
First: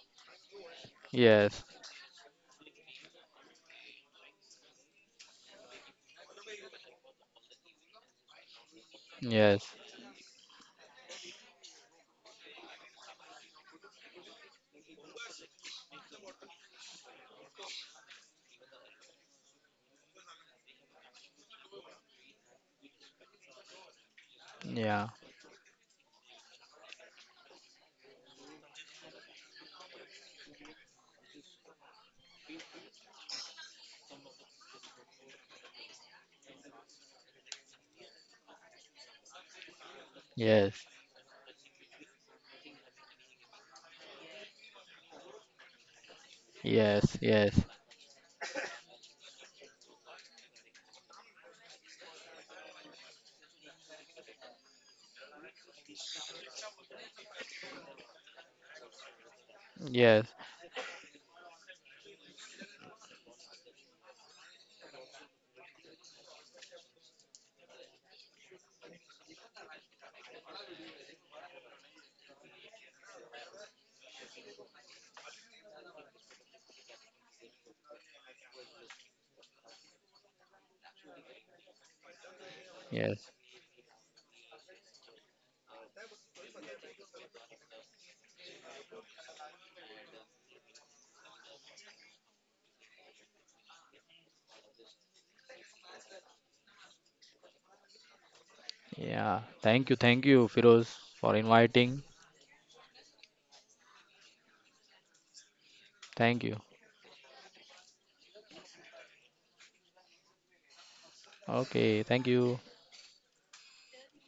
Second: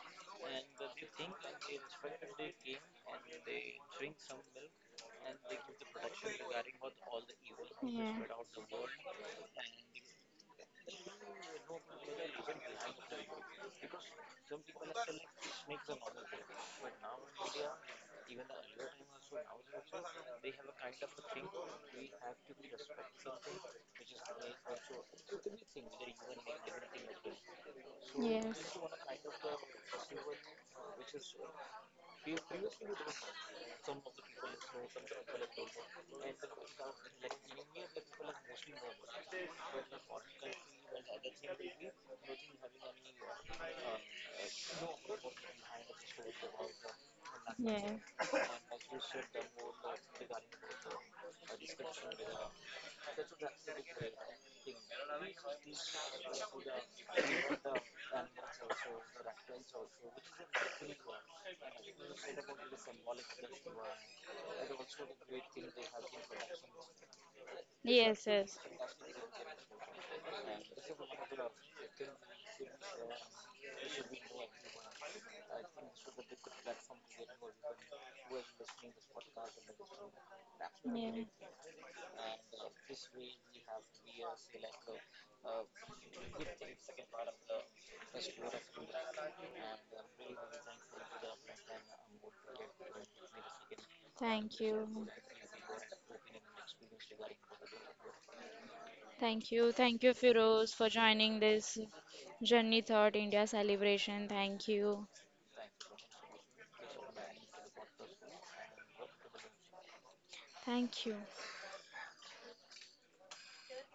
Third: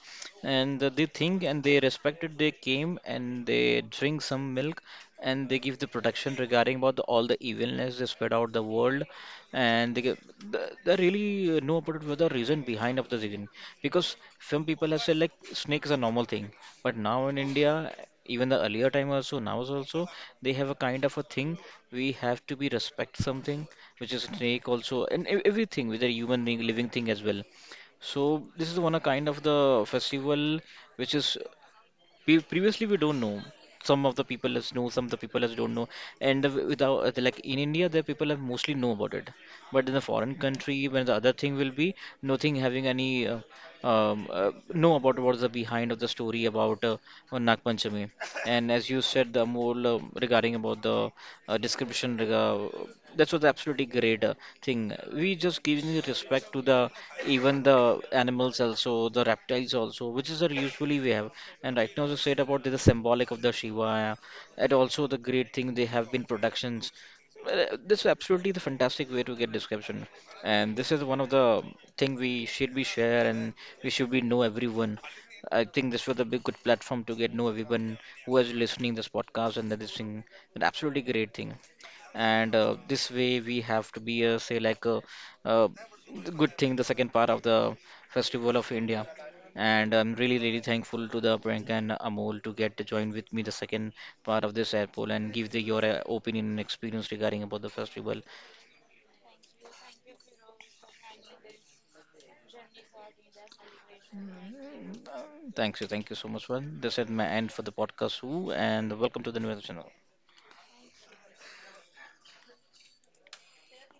and they think and
yes,
they respected. They came and they drink some milk, and they give the protection regarding about the, all the evilness they
Yes.
spread out the world
yes,
and they, get- they really know about what the reason behind of the reason because some people have said like snake is a normal thing, but now in India even the earlier time also now also they have a kind of a thing. We have to be respect something which is snake also
yeah,
and everything with a human being living thing as well. So this
Yes,
is one a kind of the festival which is we previously we don't know. Some of the people us know some of the people us don't know, and without like in India the people have mostly know about it, but in the foreign
yes,
country when the other thing will be nothing having any know about what's the behind of the story about
yes, yes,
Nag Panchami. And as you said the more regarding about the description that was absolutely great thing. We just giving the respect to the even the animals also the reptiles also
yes,
which is usually we have. And right now, as you said about the symbolic of the Shiva, and also the great thing they have been productions. This is absolutely the fantastic way to get description, and this is one of the thing we should be share and we should be know everyone. I
yes.
think this was a big good platform to get know everyone who is listening this podcast and that is thing, an absolutely great thing and this
yes.
way we have to be say like a, uh, uh, the good thing the second part of the festival of India, and I'm really, really thankful to the Prank and Amol to get to join with me the second part of this airpole and give the, your opinion and experience regarding about the festival.
Yeah,
Thank you. Thank you,
thank you,
Firoz, for
Firoz, for
joining this
inviting.
Journey Thought India celebration. Thank you.
Uh, Thanks you, thank you so
Thank
much.
you.
Well, this is my end for the podcast, Who, and welcome to the new channel.
Thank you.
Okay, thank you.